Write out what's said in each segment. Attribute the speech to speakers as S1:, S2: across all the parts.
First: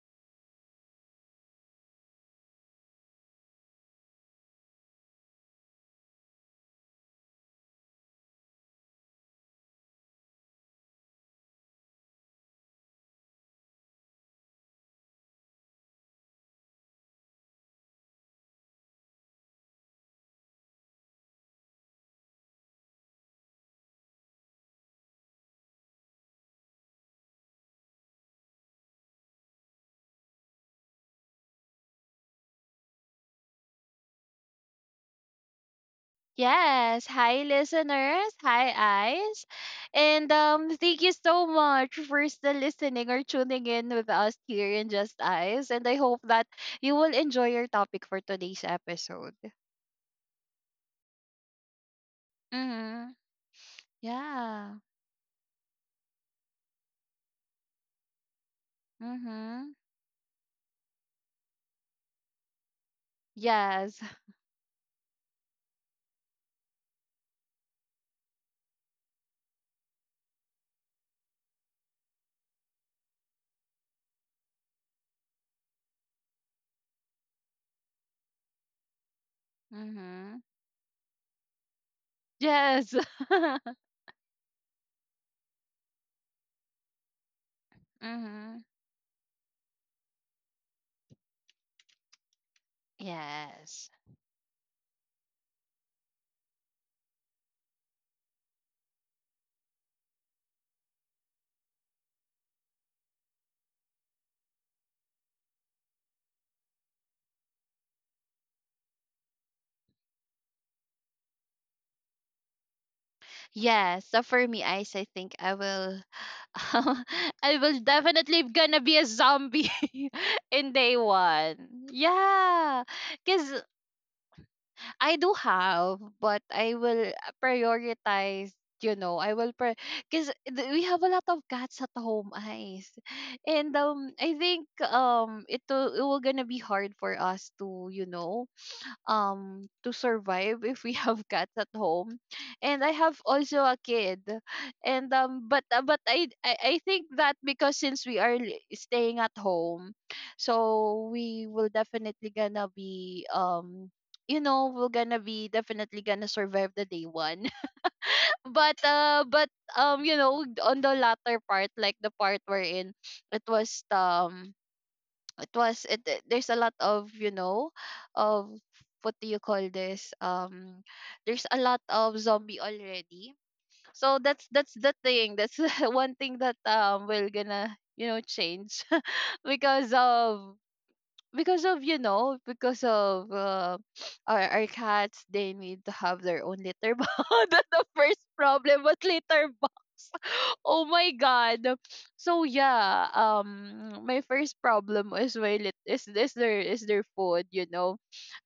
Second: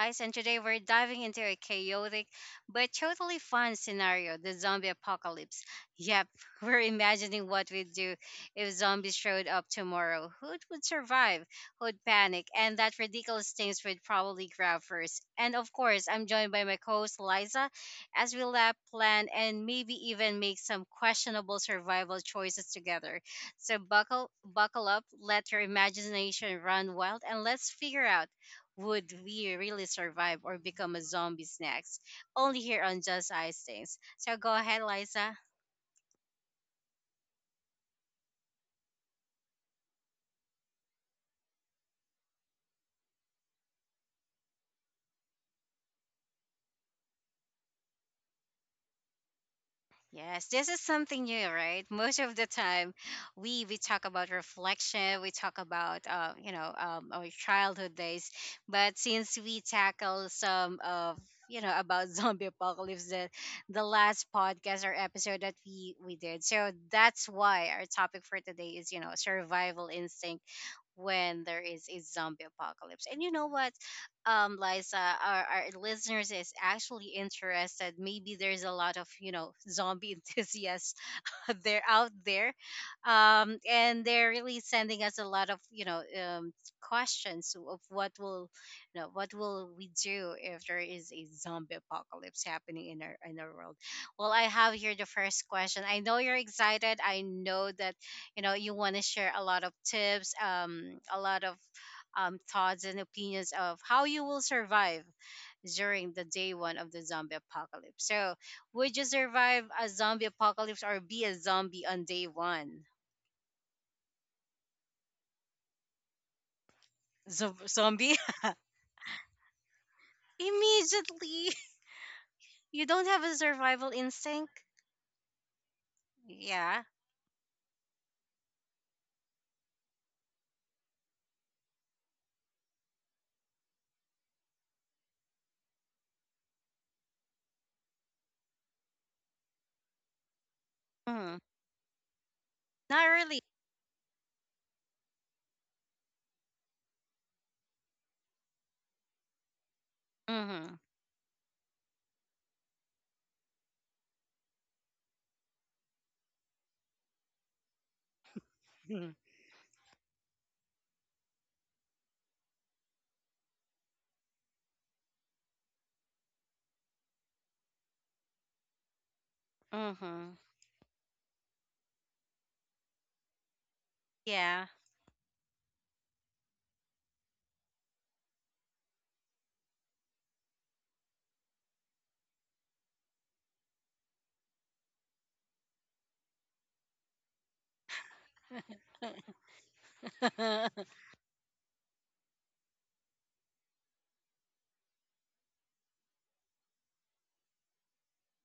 S1: Ice, and today we're diving into a chaotic but totally fun scenario, the zombie apocalypse. Yep, we're imagining what we'd do if zombies showed up tomorrow. Who would survive? Who'd panic? And that ridiculous things we'd probably grab first. And of course, I'm joined by my co host, Liza, as we laugh, plan, and maybe even make some questionable survival choices together. So buckle up, let your imagination run wild, and let's figure out, would we really survive or become a zombies next? Only here on Just Ice Things. So go ahead, Liza.
S2: Yes. Hi, listeners. Hi, Eyes. And thank you so much for still listening or tuning in with us here in Just Eyes. And I hope that you will enjoy your topic for today's episode.
S1: Yes, this is something new, right? Most of the time,
S2: Mm-hmm.
S1: we talk about
S2: Yeah.
S1: reflection, we talk about our childhood days, but since we
S2: Mm-hmm.
S1: tackle some of about zombie apocalypse, the
S2: Yes.
S1: last podcast or episode that we did, so that's why our topic for today is survival instinct when there is a zombie apocalypse. And you know what, Liza, our listeners is actually interested. Maybe there's a lot of zombie
S2: Mm-hmm.
S1: enthusiasts they're out there,
S2: Yes.
S1: and they're really sending us a lot of um, questions of what will
S2: Mm-hmm.
S1: what will we do if there is a zombie apocalypse happening in our world.
S2: Yes.
S1: Well, I have here the first question. I know you're excited. I know that you know you want to share a lot of tips, a lot of thoughts and opinions of how you will survive during the day one of the zombie apocalypse. So would you survive a zombie apocalypse or be a zombie on day one?
S2: Yes, so for me, Ice, I think I will, I will
S1: Zombie?
S2: definitely gonna be a zombie in day
S1: Immediately.
S2: one. Yeah,
S1: You don't have a
S2: cause
S1: survival instinct?
S2: I do have, but I
S1: Yeah.
S2: will prioritize. You know, cause we have a lot of cats at home, Ice, and I think, it will gonna be hard for us to, you know, to survive if we have
S1: Hmm.
S2: cats at home. And I
S1: Not
S2: have
S1: really.
S2: also a kid. And but I think that, because since we are staying at home,
S1: Mm-hmm.
S2: so we will definitely gonna be, we're gonna be definitely gonna survive the day one. but
S1: Mm-hmm.
S2: uh but um you know on the latter part, like the part we in, it was um it was, there's a lot of, of, what do you call this,
S1: Mm-hmm.
S2: there's a lot of zombie already. So that's
S1: Yeah.
S2: that's the thing. That's one thing that we're gonna, change. Because of, because of you know because of uh, our cats, they need to have their own litter box. That's the first problem, was litter box. Oh my god. So yeah, my first problem is, while it is their food.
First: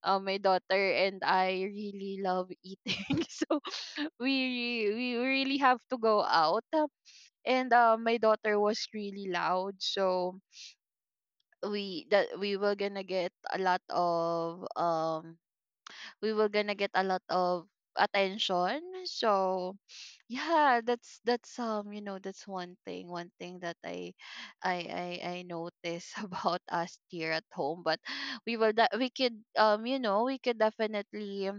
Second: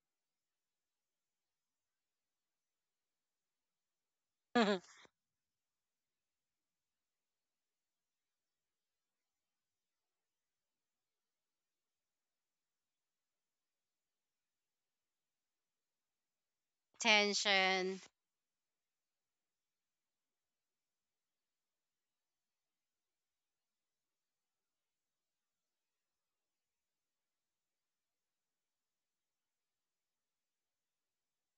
S2: My daughter and I really love eating. So we we really have to go out. And my daughter was really loud, so we, that we were gonna get a lot of, we were gonna get a lot of
S1: Tension.
S2: attention. So yeah, that's, that's one thing, one thing that I notice about us here at home. But we will that we could, we could definitely,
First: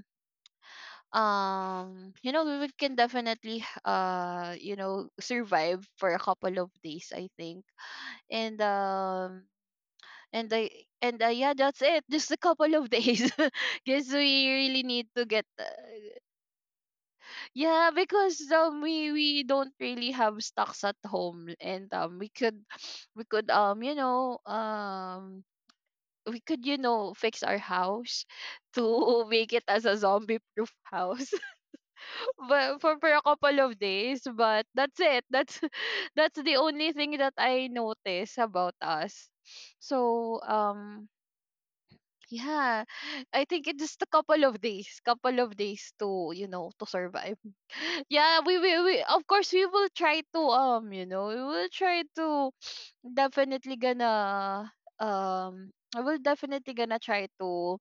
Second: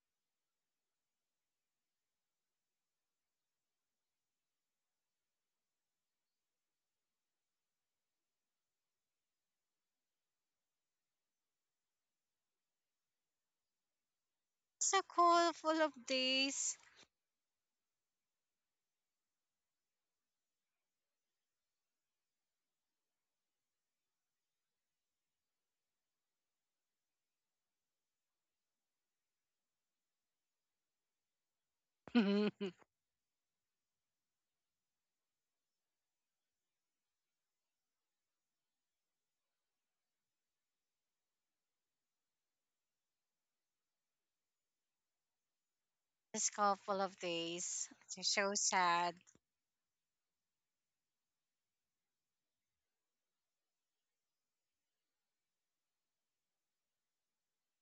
S2: we can definitely, survive for a couple of days, I think. And um and i and uh, yeah, that's it, just a couple of days. Because we really
S1: It's a
S2: need to get,
S1: couple of days.
S2: yeah, because we don't really have stocks at home, and we could, we could um you know um we could, fix our house to make it as a zombie proof house. But for a couple of days, but that's it. That's that's the only thing that I notice about us. So yeah, I think it's just a couple of days, couple of days to,
S1: It's a
S2: to
S1: couple of
S2: survive.
S1: days. It's
S2: Yeah,
S1: so
S2: we,
S1: sad.
S2: of course we will try to, we will try to definitely gonna, I will definitely gonna try to,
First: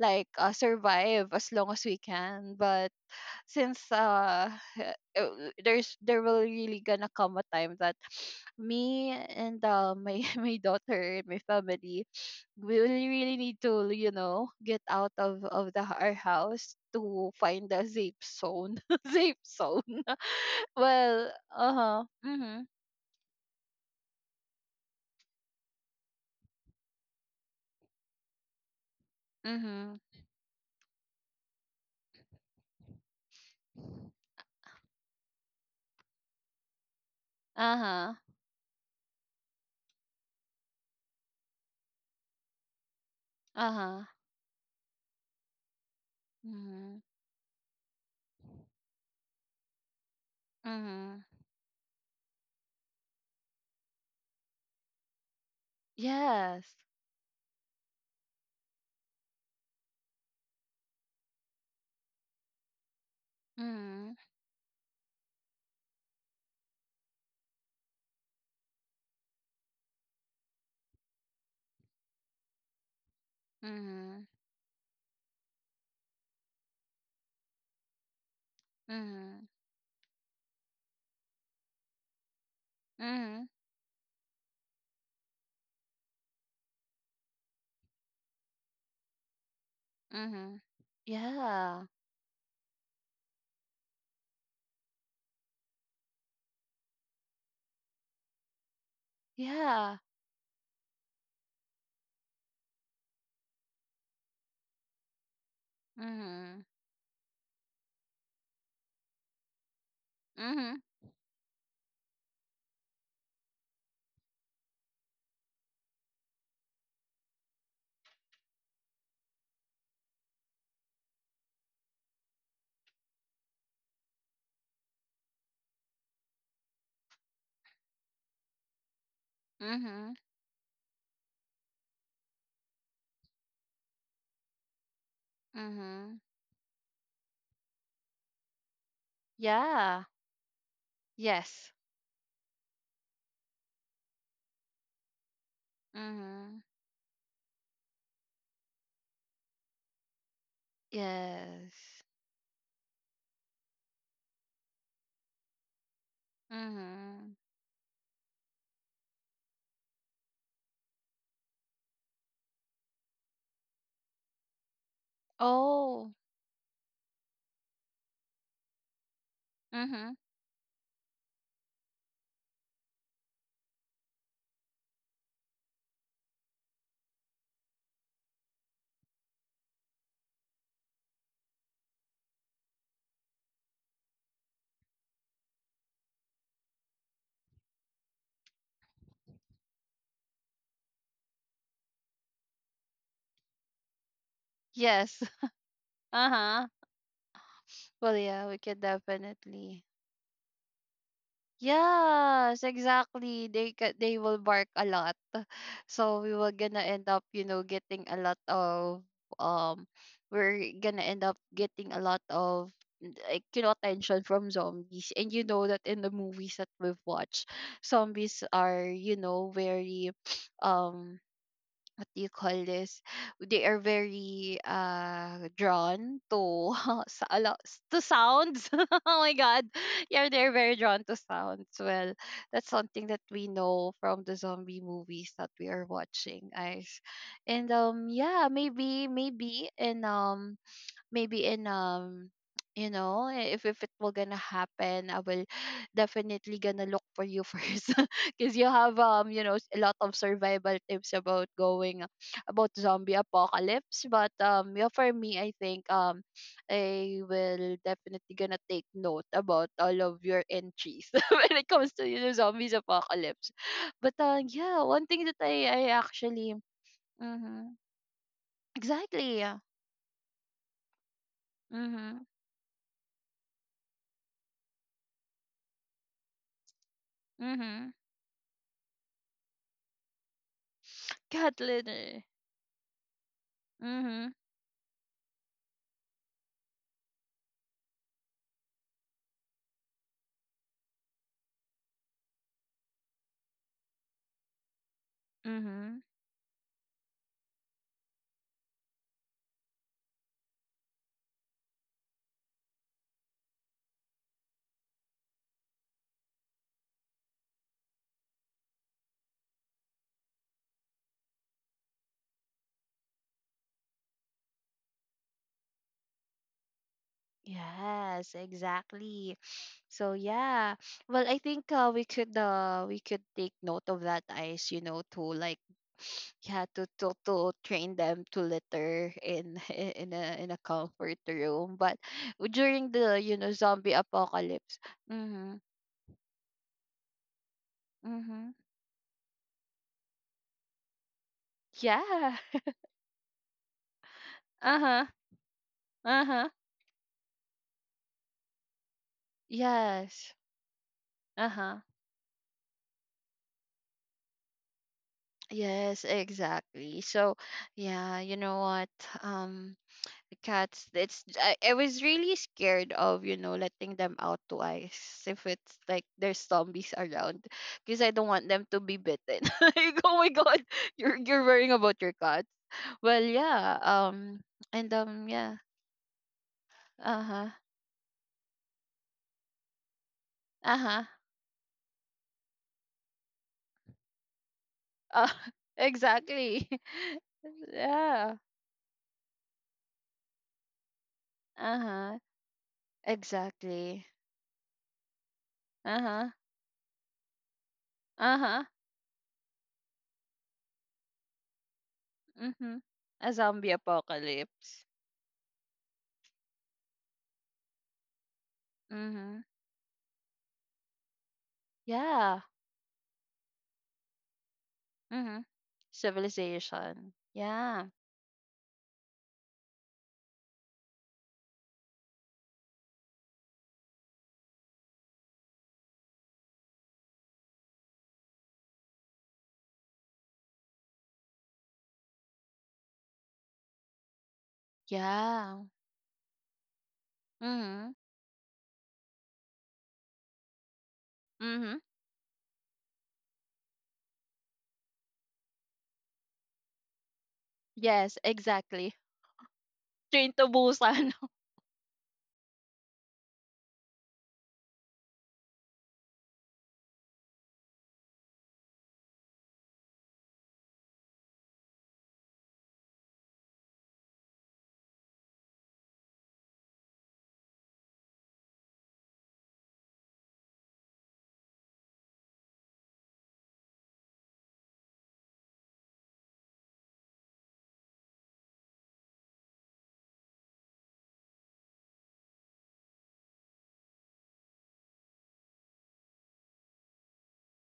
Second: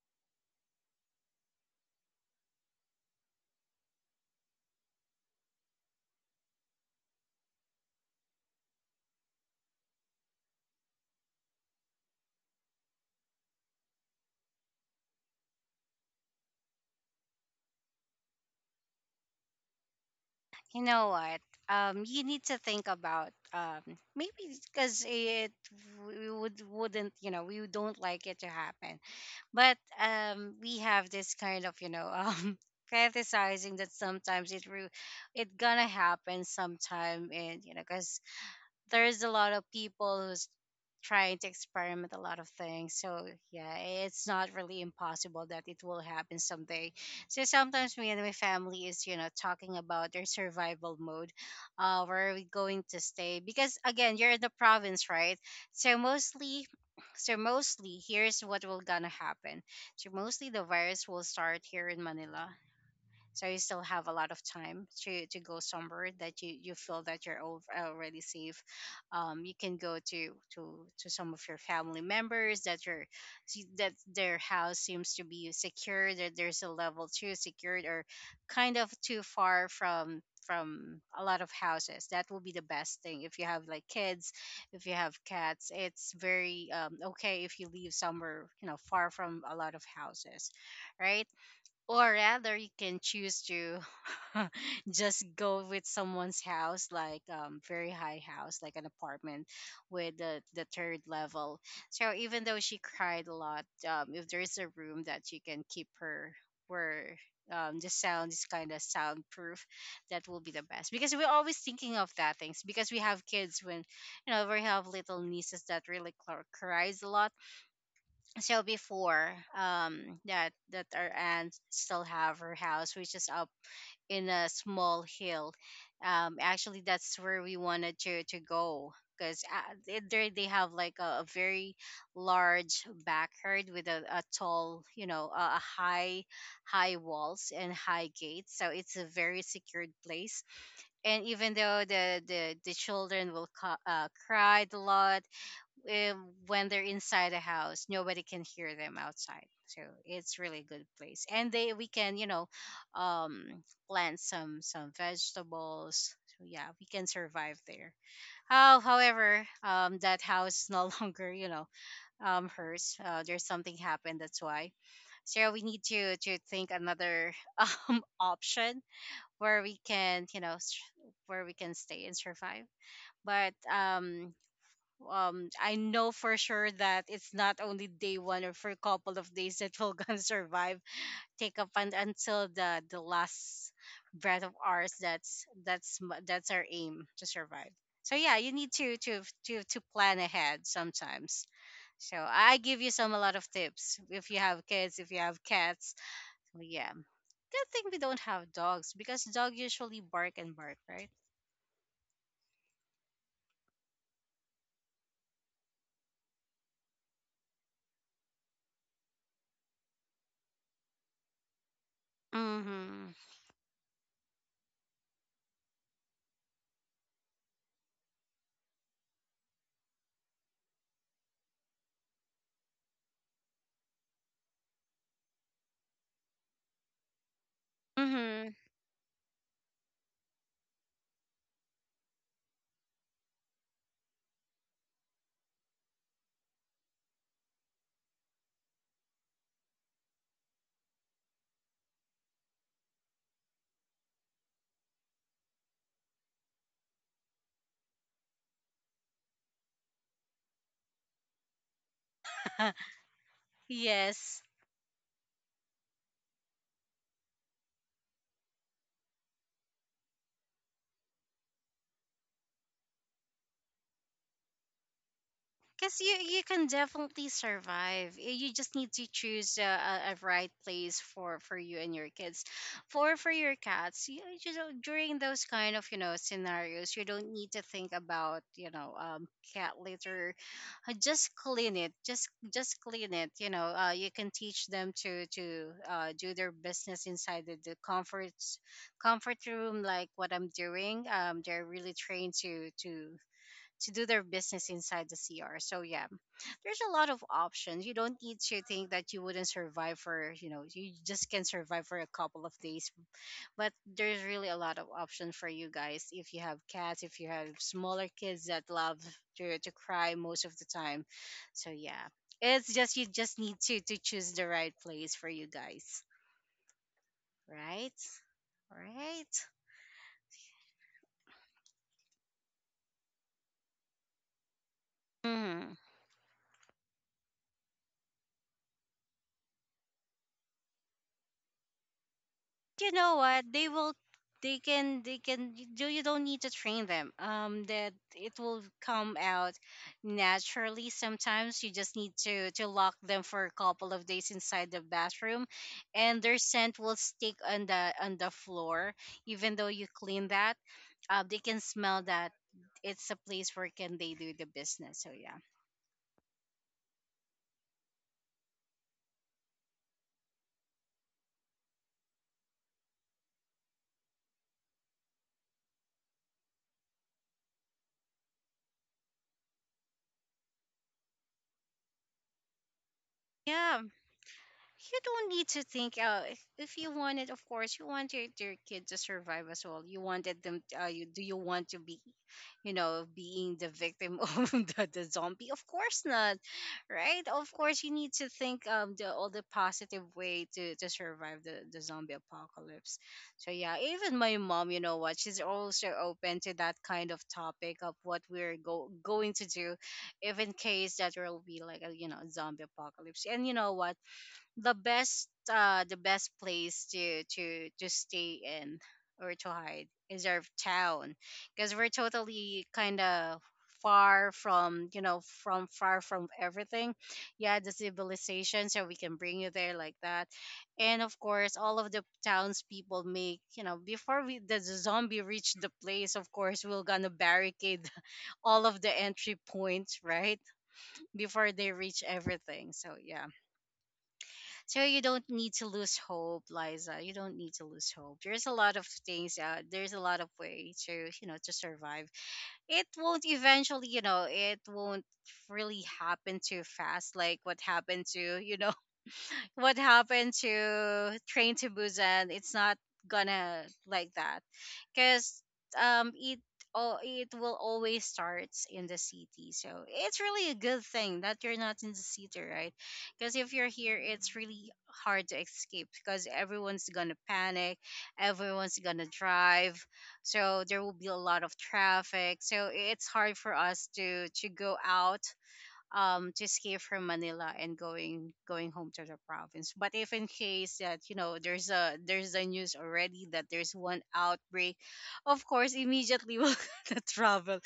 S2: like, survive as long as we can. But since uh, there will really gonna come a time that me and, my my daughter and my family, we really really need to, get out of the our house to find a safe zone. Safe zone.
S1: You know
S2: Well,
S1: what?
S2: uh-huh.
S1: You need to
S2: Mhm.
S1: think about, maybe because it, we would wouldn't you know, we don't like it to happen, but
S2: Mhm.
S1: we have this kind of you know fantasizing that sometimes it gonna happen sometime. And you know,
S2: Uh-huh.
S1: because there's a lot of people who's trying to experiment a lot of things, so yeah,
S2: Uh-huh.
S1: it's not really impossible that it will happen someday.
S2: Mhm.
S1: So sometimes me and my family is you know talking about their survival
S2: Mhm.
S1: mode, uh, where are we going to stay, because again, you're in the province, right? So mostly,
S2: Yes.
S1: so mostly here's what will gonna happen. So mostly the virus will start here in Manila, so you still have
S2: Mhm.
S1: a lot of time to go somewhere that you feel that already safe. Um, you can go to to some of your family members, that your, see that
S2: Mhm.
S1: their house seems to be secure, that there's a level two secured, or kind of too
S2: Mhm.
S1: far from a lot of houses. That will be the best thing. If
S2: Mhm.
S1: you have like kids, if you have cats, it's very, okay, if you leave somewhere you know far from a lot of houses,
S2: Mhm.
S1: right?
S2: Yeah.
S1: Or rather, you can choose to just go with someone's house, like, very high house, like an apartment
S2: Yeah.
S1: with the third level. So even though she cried a lot, if there is a room that you can keep her
S2: Mhm.
S1: where, the sound is kind of soundproof, that will be the
S2: Mhm.
S1: best. Because we're always thinking of that things. Because we have kids, when, you know, we have little nieces that really cries a lot. So before, um, that that our aunt still have her house, which is up in a small hill, um, actually, that's where we wanted to go, because they,
S2: Mhm.
S1: there they have like a very large backyard with a tall, you know, a
S2: Mhm.
S1: high high walls and high gates, so it's a very secured
S2: Yeah.
S1: place. And even
S2: Yes.
S1: though the children will cried a lot, eh,
S2: Mhm.
S1: when they're inside the house, nobody can hear them outside, so it's really good place, and they, we
S2: Yes.
S1: can you know, um, plant some vegetables. So yeah, we can
S2: Mhm.
S1: survive there. Oh, however, um, that house is no longer, you know, um, hers. Uh, there's something happened. That's why, so we need
S2: Oh.
S1: to think another option where we
S2: Mhm.
S1: can you know where we can stay and survive. But um, um, I know for sure that it's not only day one or for a couple of days that we're gonna survive. Take up and until the last breath of ours. That's our aim to survive. So yeah, you need to to plan ahead sometimes. So I give you some a lot of tips if you have kids, if
S2: Yes.
S1: you have cats. So
S2: Uh-huh.
S1: yeah, good thing we
S2: Well,
S1: don't
S2: yeah,
S1: have
S2: we could
S1: dogs, because dog
S2: definitely.
S1: usually bark and bark, right?
S2: Yes, exactly. They will bark a lot. So we were gonna end up, getting a lot of, um we're gonna end up getting a lot of,
S1: Mm-hmm.
S2: like, attention from zombies. And you know that in the movies that we've watched, zombies are, very um what do you call this? They are very drawn to to
S1: Mm-hmm.
S2: sounds. Oh my god. Yeah, they're very drawn to sounds. Well, that's something that we know from the zombie movies that we are watching, guys. And yeah, maybe, maybe in, maybe in if it will gonna happen, I will definitely gonna look for you first. Because you have, a lot of survival tips about going, about zombie apocalypse. But
S1: Yes.
S2: yeah, for me, I think I will definitely gonna take note about all of your entries when it comes to, zombies apocalypse. But yeah, one thing that I
S1: Because you
S2: actually,
S1: can definitely
S2: mm-hmm,
S1: survive. You just need to
S2: exactly. Yeah.
S1: choose a right place for you and your
S2: Mm-hmm,
S1: kids. For your cats, you know, during those kind of you know scenarios, you don't need to
S2: mm-hmm.
S1: think about you know, cat litter. Just
S2: Cat
S1: clean it.
S2: litter.
S1: Just clean it. You know, you can
S2: Mhm.
S1: teach them to do their business inside the comfort room, like what I'm doing. They're really trained to to do their business inside the CR. So
S2: Mhm.
S1: yeah, there's a lot of options. You don't need to think that you wouldn't survive for, you know, you just can survive for a couple of days. But there's really a lot of options for you guys if you have cats, if you have smaller kids that love to cry most of the time. So yeah, it's just, you just need to choose the right place for you guys, right?
S2: Yes, exactly.
S1: Right?
S2: So yeah. Well, I think, we could, we could take note of that, Ice, you know, to like,
S1: Hmm.
S2: yeah, to, to train them to litter in in a comfort room. But during
S1: You know
S2: the, you
S1: what,
S2: know,
S1: they
S2: zombie
S1: will, they
S2: apocalypse.
S1: can, they can,
S2: Mhm.
S1: you, do you, don't need to train them, um, that it
S2: Mhm.
S1: will come out naturally. Sometimes you just need
S2: Yeah.
S1: to lock them for a couple of days inside the
S2: Uh-huh.
S1: bathroom, and their
S2: Uh-huh.
S1: scent will stick on the floor. Even though you clean
S2: Yes.
S1: that, they can
S2: Uh-huh.
S1: smell that it's a place where can they do the business. So yeah,
S2: Yes, exactly. So, yeah, you know what? Um, the cats, I was really scared of, letting them out twice if it's like there's zombies around, because I don't want them to be bitten. Like, oh my God, you're worrying about your cat. Well, yeah,
S1: yeah,
S2: and
S1: you don't need
S2: yeah,
S1: to think, if you wanted, of
S2: uh-huh,
S1: course you want your kid to survive as well. You wanted them,
S2: uh-huh,
S1: you, do you want to be you know being the victim of the
S2: uh,
S1: zombie? Of course not,
S2: exactly.
S1: right? Of course you need to
S2: Yeah,
S1: think, um, the all the positive way to survive the zombie
S2: uh-huh,
S1: apocalypse. So yeah,
S2: exactly.
S1: even my mom, you know what, she's also
S2: Uh-huh,
S1: open to that kind of topic of what
S2: uh-huh.
S1: going to do if in case that there will be like a you know zombie
S2: Mhm.
S1: apocalypse.
S2: A
S1: And you
S2: zombie
S1: know what, the
S2: apocalypse.
S1: best, uh, the best place to to stay in or
S2: Mhm.
S1: to hide is our town, because we're
S2: Yeah.
S1: totally kind of far from, you know,
S2: Mhm.
S1: from, far from everything.
S2: Civilization.
S1: Yeah, the
S2: Yeah.
S1: civilization. So we can bring you there, like that. And of course, all of the townspeople make, you know, before we, the zombie reach the place, of course, we're gonna barricade all of the entry points, right, before they reach everything. So yeah, so you don't need
S2: Yeah.
S1: to lose hope, Liza. You don't need to lose
S2: Mhm.
S1: hope. There's a lot of things. There's a lot of way to you know to
S2: Mhm.
S1: survive. It won't eventually. You know, it won't really happen too fast, like what happened
S2: Yes,
S1: to you know,
S2: exactly.
S1: what
S2: Train
S1: happened
S2: to Busan.
S1: to Train to Busan. It's not gonna like that, because, um, it, oh, it will always starts in the city. So it's really a good thing that you're not in the city, right? Because if you're here, it's really hard to escape, because everyone's gonna panic, everyone's gonna drive, so there will be a lot of traffic. So it's hard for us to go out, um, to escape from Manila and going home to the province. But if in case that you know there's a news already that there's one outbreak, of course immediately we're gonna travel,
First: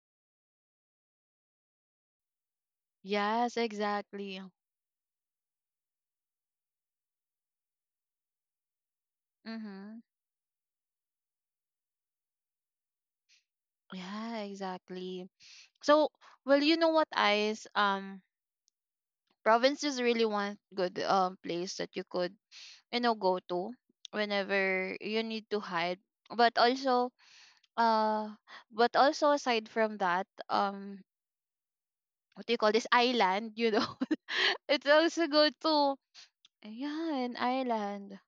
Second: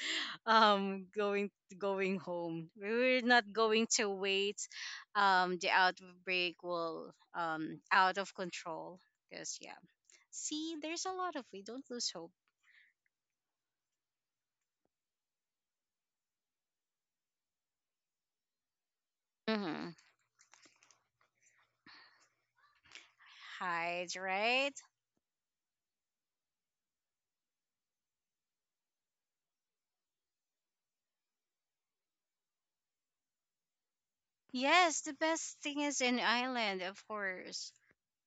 S1: um, going, going home. We're not
S2: Yes,
S1: going to
S2: exactly.
S1: wait. The outbreak will, um, out of control. Cause yeah,
S2: Mhm.
S1: see, there's a lot of, we don't lose hope.
S2: Yeah, exactly. So, well, you know what, Ice? Province
S1: Mm-hmm.
S2: is really one good place that you could, go to
S1: Hide, right.
S2: whenever you need to hide. But also, Uh, but also, aside from that, what do you call this, island? You know, it's
S1: Yes, the
S2: also good
S1: best thing
S2: too.
S1: is in island, of
S2: Yeah, an
S1: course.
S2: island.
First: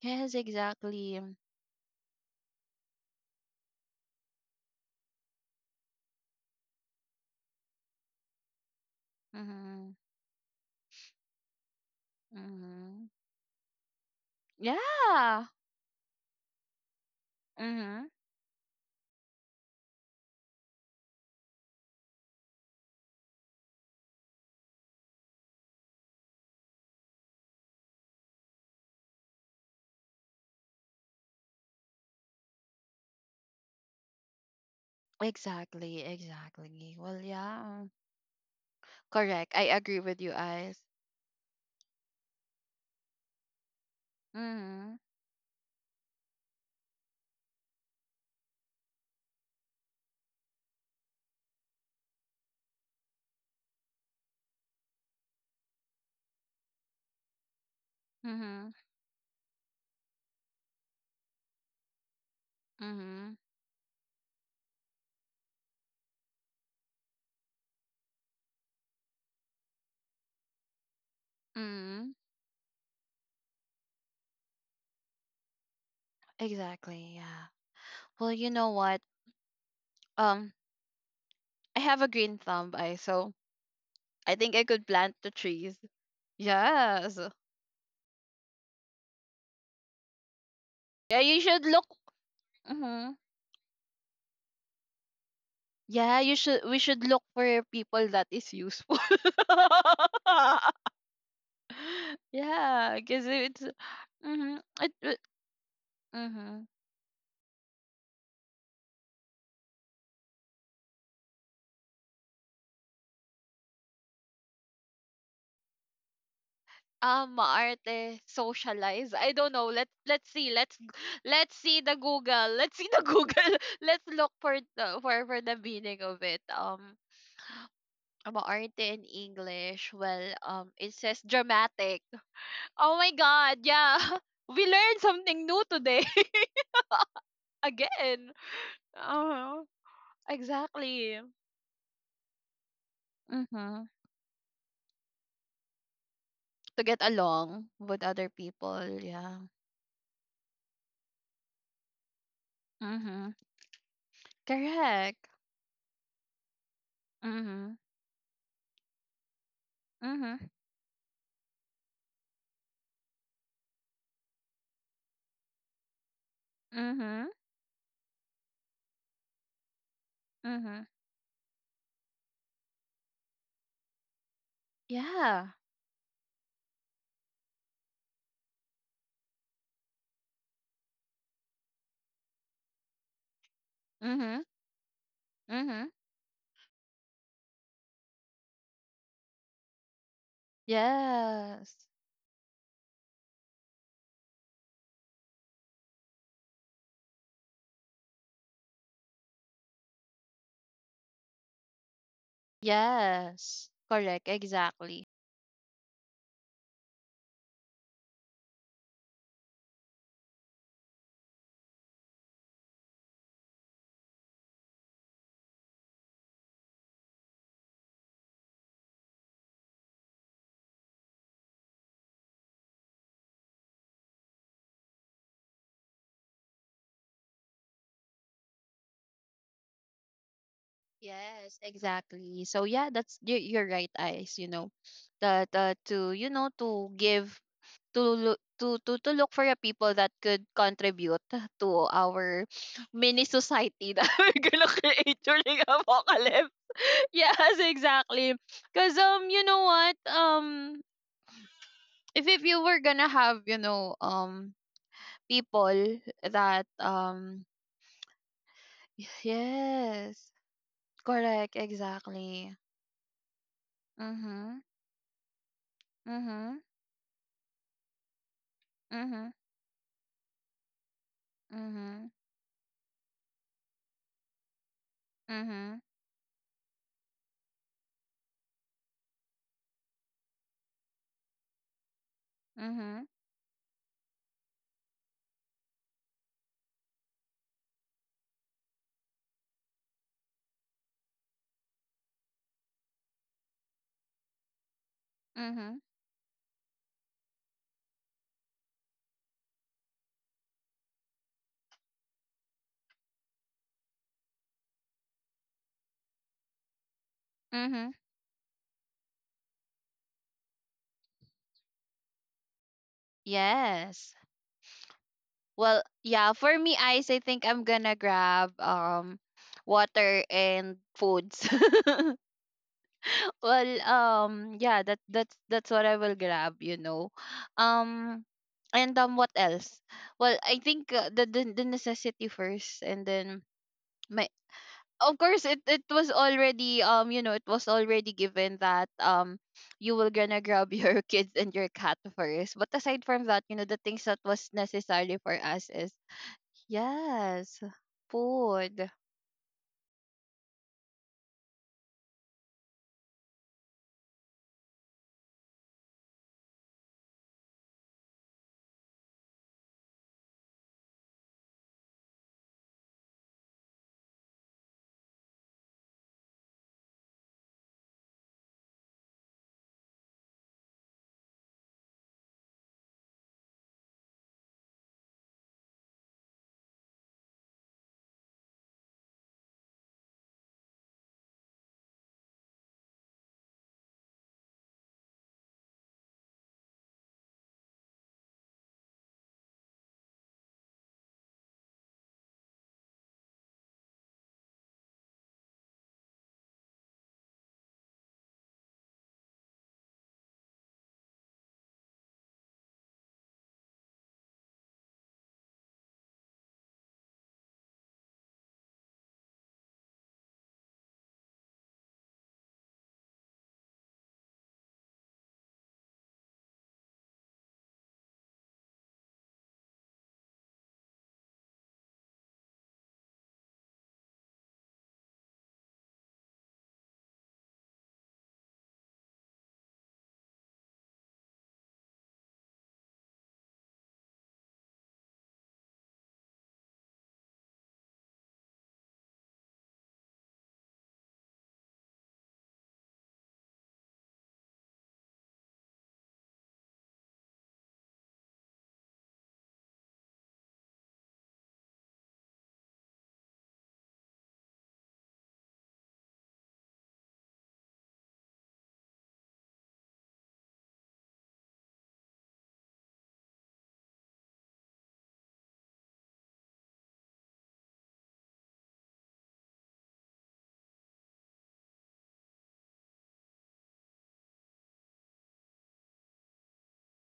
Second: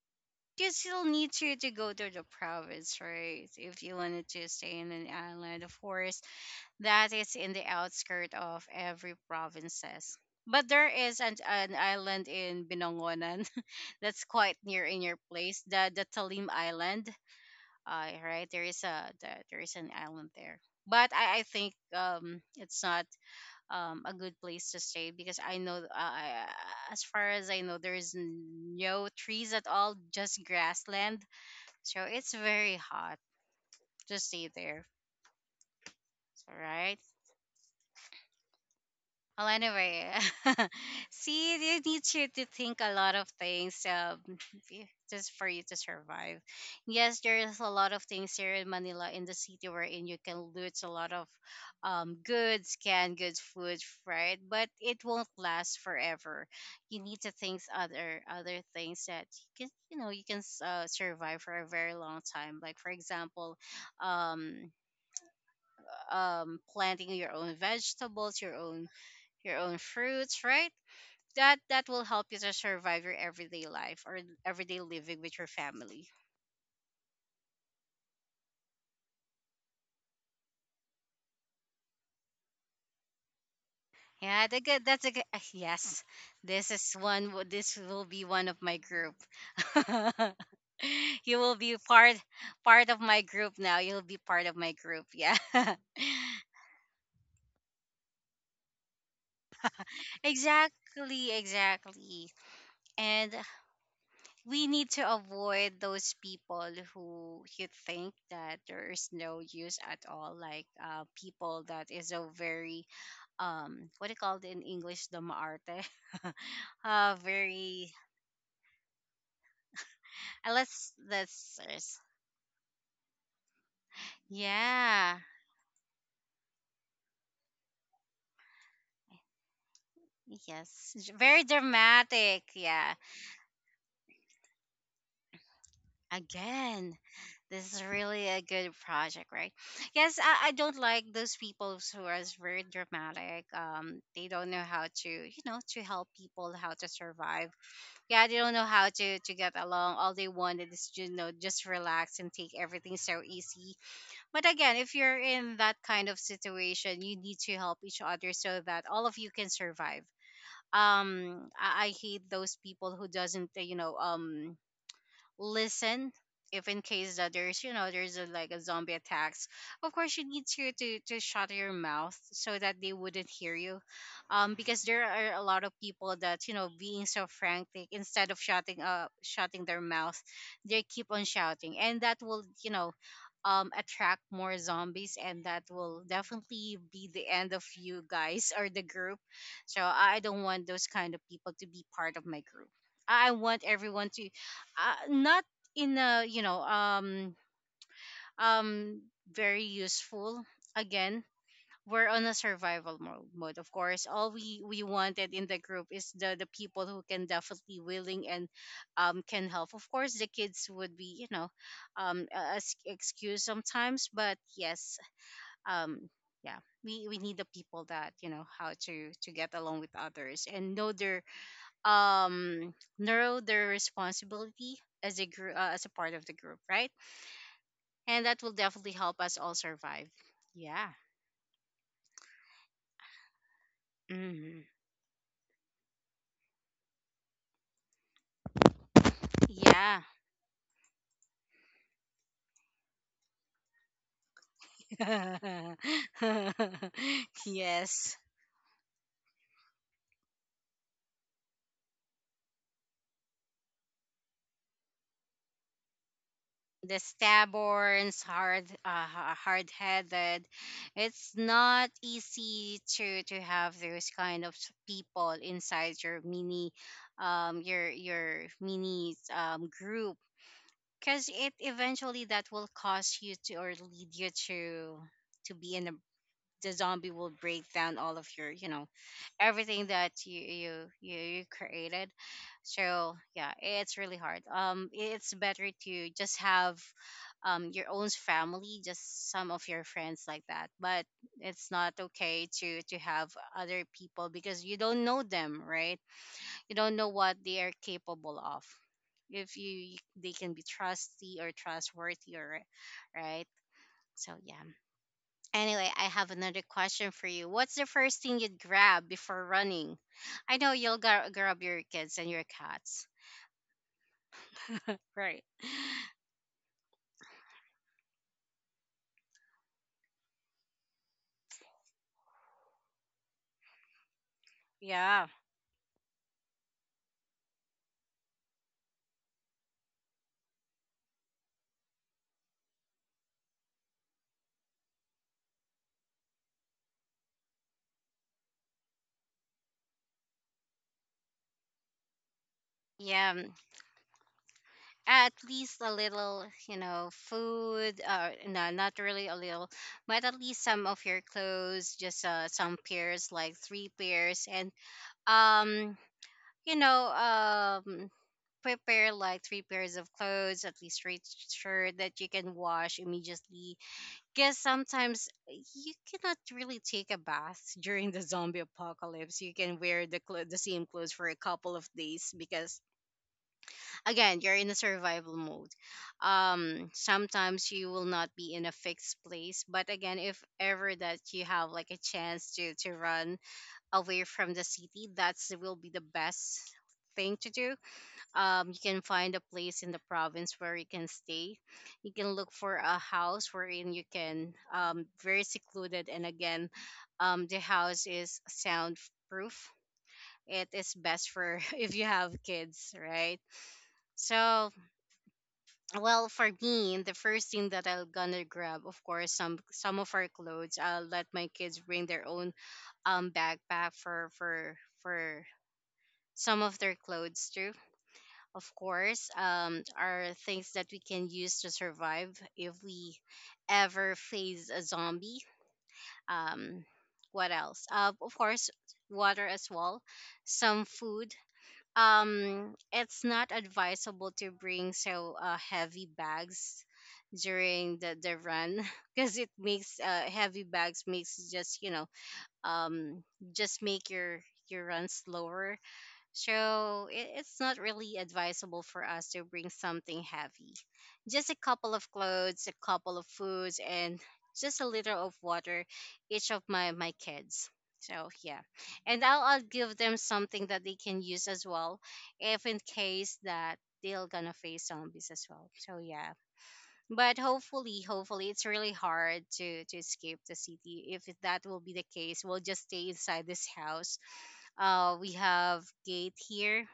S2: Yes,
S1: You still
S2: exactly.
S1: need to go to the province, right? If you wanted to stay in an island, of course, that is in the outskirt of every
S2: Mm-hmm.
S1: provinces. But there is an island in
S2: Mm-hmm.
S1: Binongonan that's quite near in your
S2: Yeah.
S1: place, the Talim Island.
S2: Mm-hmm.
S1: Right there is an island there, but I think it's not a good place to stay because I know, as far as I know, there is no trees at all, just grassland, so it's very hot to stay there.
S2: Exactly.
S1: So,
S2: Exactly.
S1: right?
S2: Well, yeah.
S1: Well,
S2: Correct. I agree
S1: anyway,
S2: with you, Ice.
S1: see, you need to think a lot of things,
S2: Mm-hmm.
S1: just for you to survive. Yes, there is a lot of things here in Manila, in the city, wherein you can loot a lot of goods, canned goods, food, right? But it won't last forever. You need to think other
S2: Mm-hmm.
S1: things that you can, survive for a very long time. Like for
S2: Mm-hmm.
S1: example, um planting your own vegetables, your own fruits, right? That will
S2: Mm-hmm.
S1: help you to survive your everyday life or everyday living with your family.
S2: Exactly. Yeah. Well, you know what? Um, I have a green thumb, I so I
S1: Yeah,
S2: think
S1: that's a
S2: I
S1: good.
S2: could
S1: That's a
S2: plant
S1: good.
S2: the trees.
S1: Yes, this is
S2: Yes.
S1: one. This will be one of my group.
S2: Yeah, you
S1: You will
S2: should
S1: be
S2: look.
S1: part of
S2: Mm-hmm.
S1: my group now. You'll be part of my group. Yeah.
S2: Yeah, you should. We should look for people that is useful.
S1: Exactly. Exactly.
S2: Yeah, because
S1: And
S2: it's, mm-hmm.
S1: we need
S2: It,
S1: to
S2: it,
S1: avoid those
S2: mm-hmm.
S1: people who you think that there is no use at all, like, people that is a very, what do you call it in English, the maarte very,
S2: Arte socialize, I don't know. Let's see.
S1: uh, let's
S2: Let's
S1: let's
S2: see the
S1: let's-
S2: Google. Let's see the Google. Let's look
S1: yeah,
S2: for the meaning of it. Ama arte in English. Well, it
S1: yes,
S2: says
S1: very
S2: dramatic.
S1: dramatic. Yeah.
S2: Oh my god, yeah. We learned something new today.
S1: Again, this is really
S2: Again.
S1: a good project, right?
S2: Oh,
S1: Yes, I don't like
S2: exactly.
S1: those people who are very dramatic.
S2: Mm-hmm.
S1: They don't know how to help people, how
S2: To
S1: to
S2: get
S1: survive.
S2: along with
S1: Yeah,
S2: other
S1: they don't know how
S2: people,
S1: to
S2: yeah.
S1: get along. All they wanted is just relax and take everything so
S2: Mm-hmm.
S1: easy. But again, if you're
S2: Correct.
S1: in that kind of situation, you need to
S2: Mm-hmm.
S1: help each other so that all of you can survive.
S2: Mm-hmm.
S1: I hate those people who doesn't, listen if in
S2: Mm-hmm.
S1: case that there's you know there's a, like a zombie attacks, of course you need
S2: Mm-hmm.
S1: to, to shut your mouth so that they wouldn't hear you, because there
S2: Yeah.
S1: are a lot of people that, being so frantic, instead of shutting up, shutting their mouth, they keep on shouting, and that will, attract
S2: Mm-hmm.
S1: more zombies, and that
S2: Mm-hmm.
S1: will definitely be the end of you guys or the group. So I don't want those kind of people to
S2: Yes.
S1: be part of my group. I want everyone to, not, in a, um very useful. Again, we're on a survival mode,
S2: Yes.
S1: of course.
S2: Correct.
S1: All we
S2: Exactly.
S1: wanted in the group is the people who can definitely willing, and can help. Of course, the kids would be, excuse sometimes, but yes. um yeah. We need the people that, how to get along with others, and know their, um narrow their responsibility as a group, as a part of the group, right? And that will definitely help us all survive. Yeah.
S2: Yes, exactly. So yeah, that's, you're right, Ice, you
S1: Hmm.
S2: know that to, to give, to look for a people
S1: Yeah.
S2: that could contribute to our mini society that we're gonna create during apocalypse. Yes,
S1: Yes,
S2: exactly. Cause you know what? If you were gonna have, people that
S1: the stubborns hard,
S2: yes,
S1: hard-headed. It's
S2: correct,
S1: not
S2: exactly.
S1: easy to have those kind of,
S2: Mhm.
S1: people inside your
S2: Mhm.
S1: mini, your mini,
S2: Mhm.
S1: group, because it
S2: Mhm.
S1: eventually that will cause you to, or lead you to be
S2: Mhm.
S1: in a, the zombie will break down all of your, everything that you created.
S2: Mhm.
S1: So yeah, it's really hard. It's better to just have, your own family, just some of your friends, like that. But it's not okay to have other people, because you don't know them,
S2: Mhm.
S1: right? You don't know what they are capable of, if you they can be trusty or trustworthy, or right. So yeah. Anyway, I have another question for you. What's the
S2: Mhm.
S1: first thing you'd grab before running? I know you'll grab your kids and your cats,
S2: Yes.
S1: right?
S2: Well, yeah, for me, Ice, I think I'm gonna grab water and foods. Well, yeah, that
S1: Yeah,
S2: that's what I will grab. Um and what else? Well, I think, the, the necessity first, and then my of course, it was already, it was already given that you were gonna grab your kids and your cat first. But aside from
S1: yeah,
S2: that, the things that was necessary for
S1: at
S2: us
S1: least
S2: is,
S1: a little,
S2: yes,
S1: food. No,
S2: food.
S1: not really a little, but at least some of your clothes, just, some pairs, like three pairs, and, um you know, um, prepare like three pairs of clothes, at least three shirt that you can wash immediately. Because sometimes, you cannot really take a bath during the zombie apocalypse. You can wear the same clothes for a couple of days because again, you're in a survival mode. Sometimes you will not be in a fixed place, but again, if ever that you have like a chance to run away from the city, that's will be the best thing to do. You can find a place in the province where you can stay. You can look for a house wherein you can, very secluded, and again, the house is soundproof. It is best for if you have kids, right? So, well, for me, the first thing that I'm gonna grab, of course, some of our clothes. I'll let my kids bring their own, backpack for for some of their clothes too, of course, are things that we can use to survive if we ever face a zombie. Um, what else? Of course, water as well, some food. It's not advisable to bring so, heavy bags during the run because it makes, heavy bags makes, just, um just make your run slower, so it's not really advisable for us to bring something heavy. Just a couple of clothes, a couple of foods, and just a liter of water, each of my kids. So yeah, and I'll give them something that they can use as well, if in case that they're gonna face zombies as well. So yeah, but hopefully it's really hard to escape the city. If that will be the case, we'll just stay inside this house. We have gate here.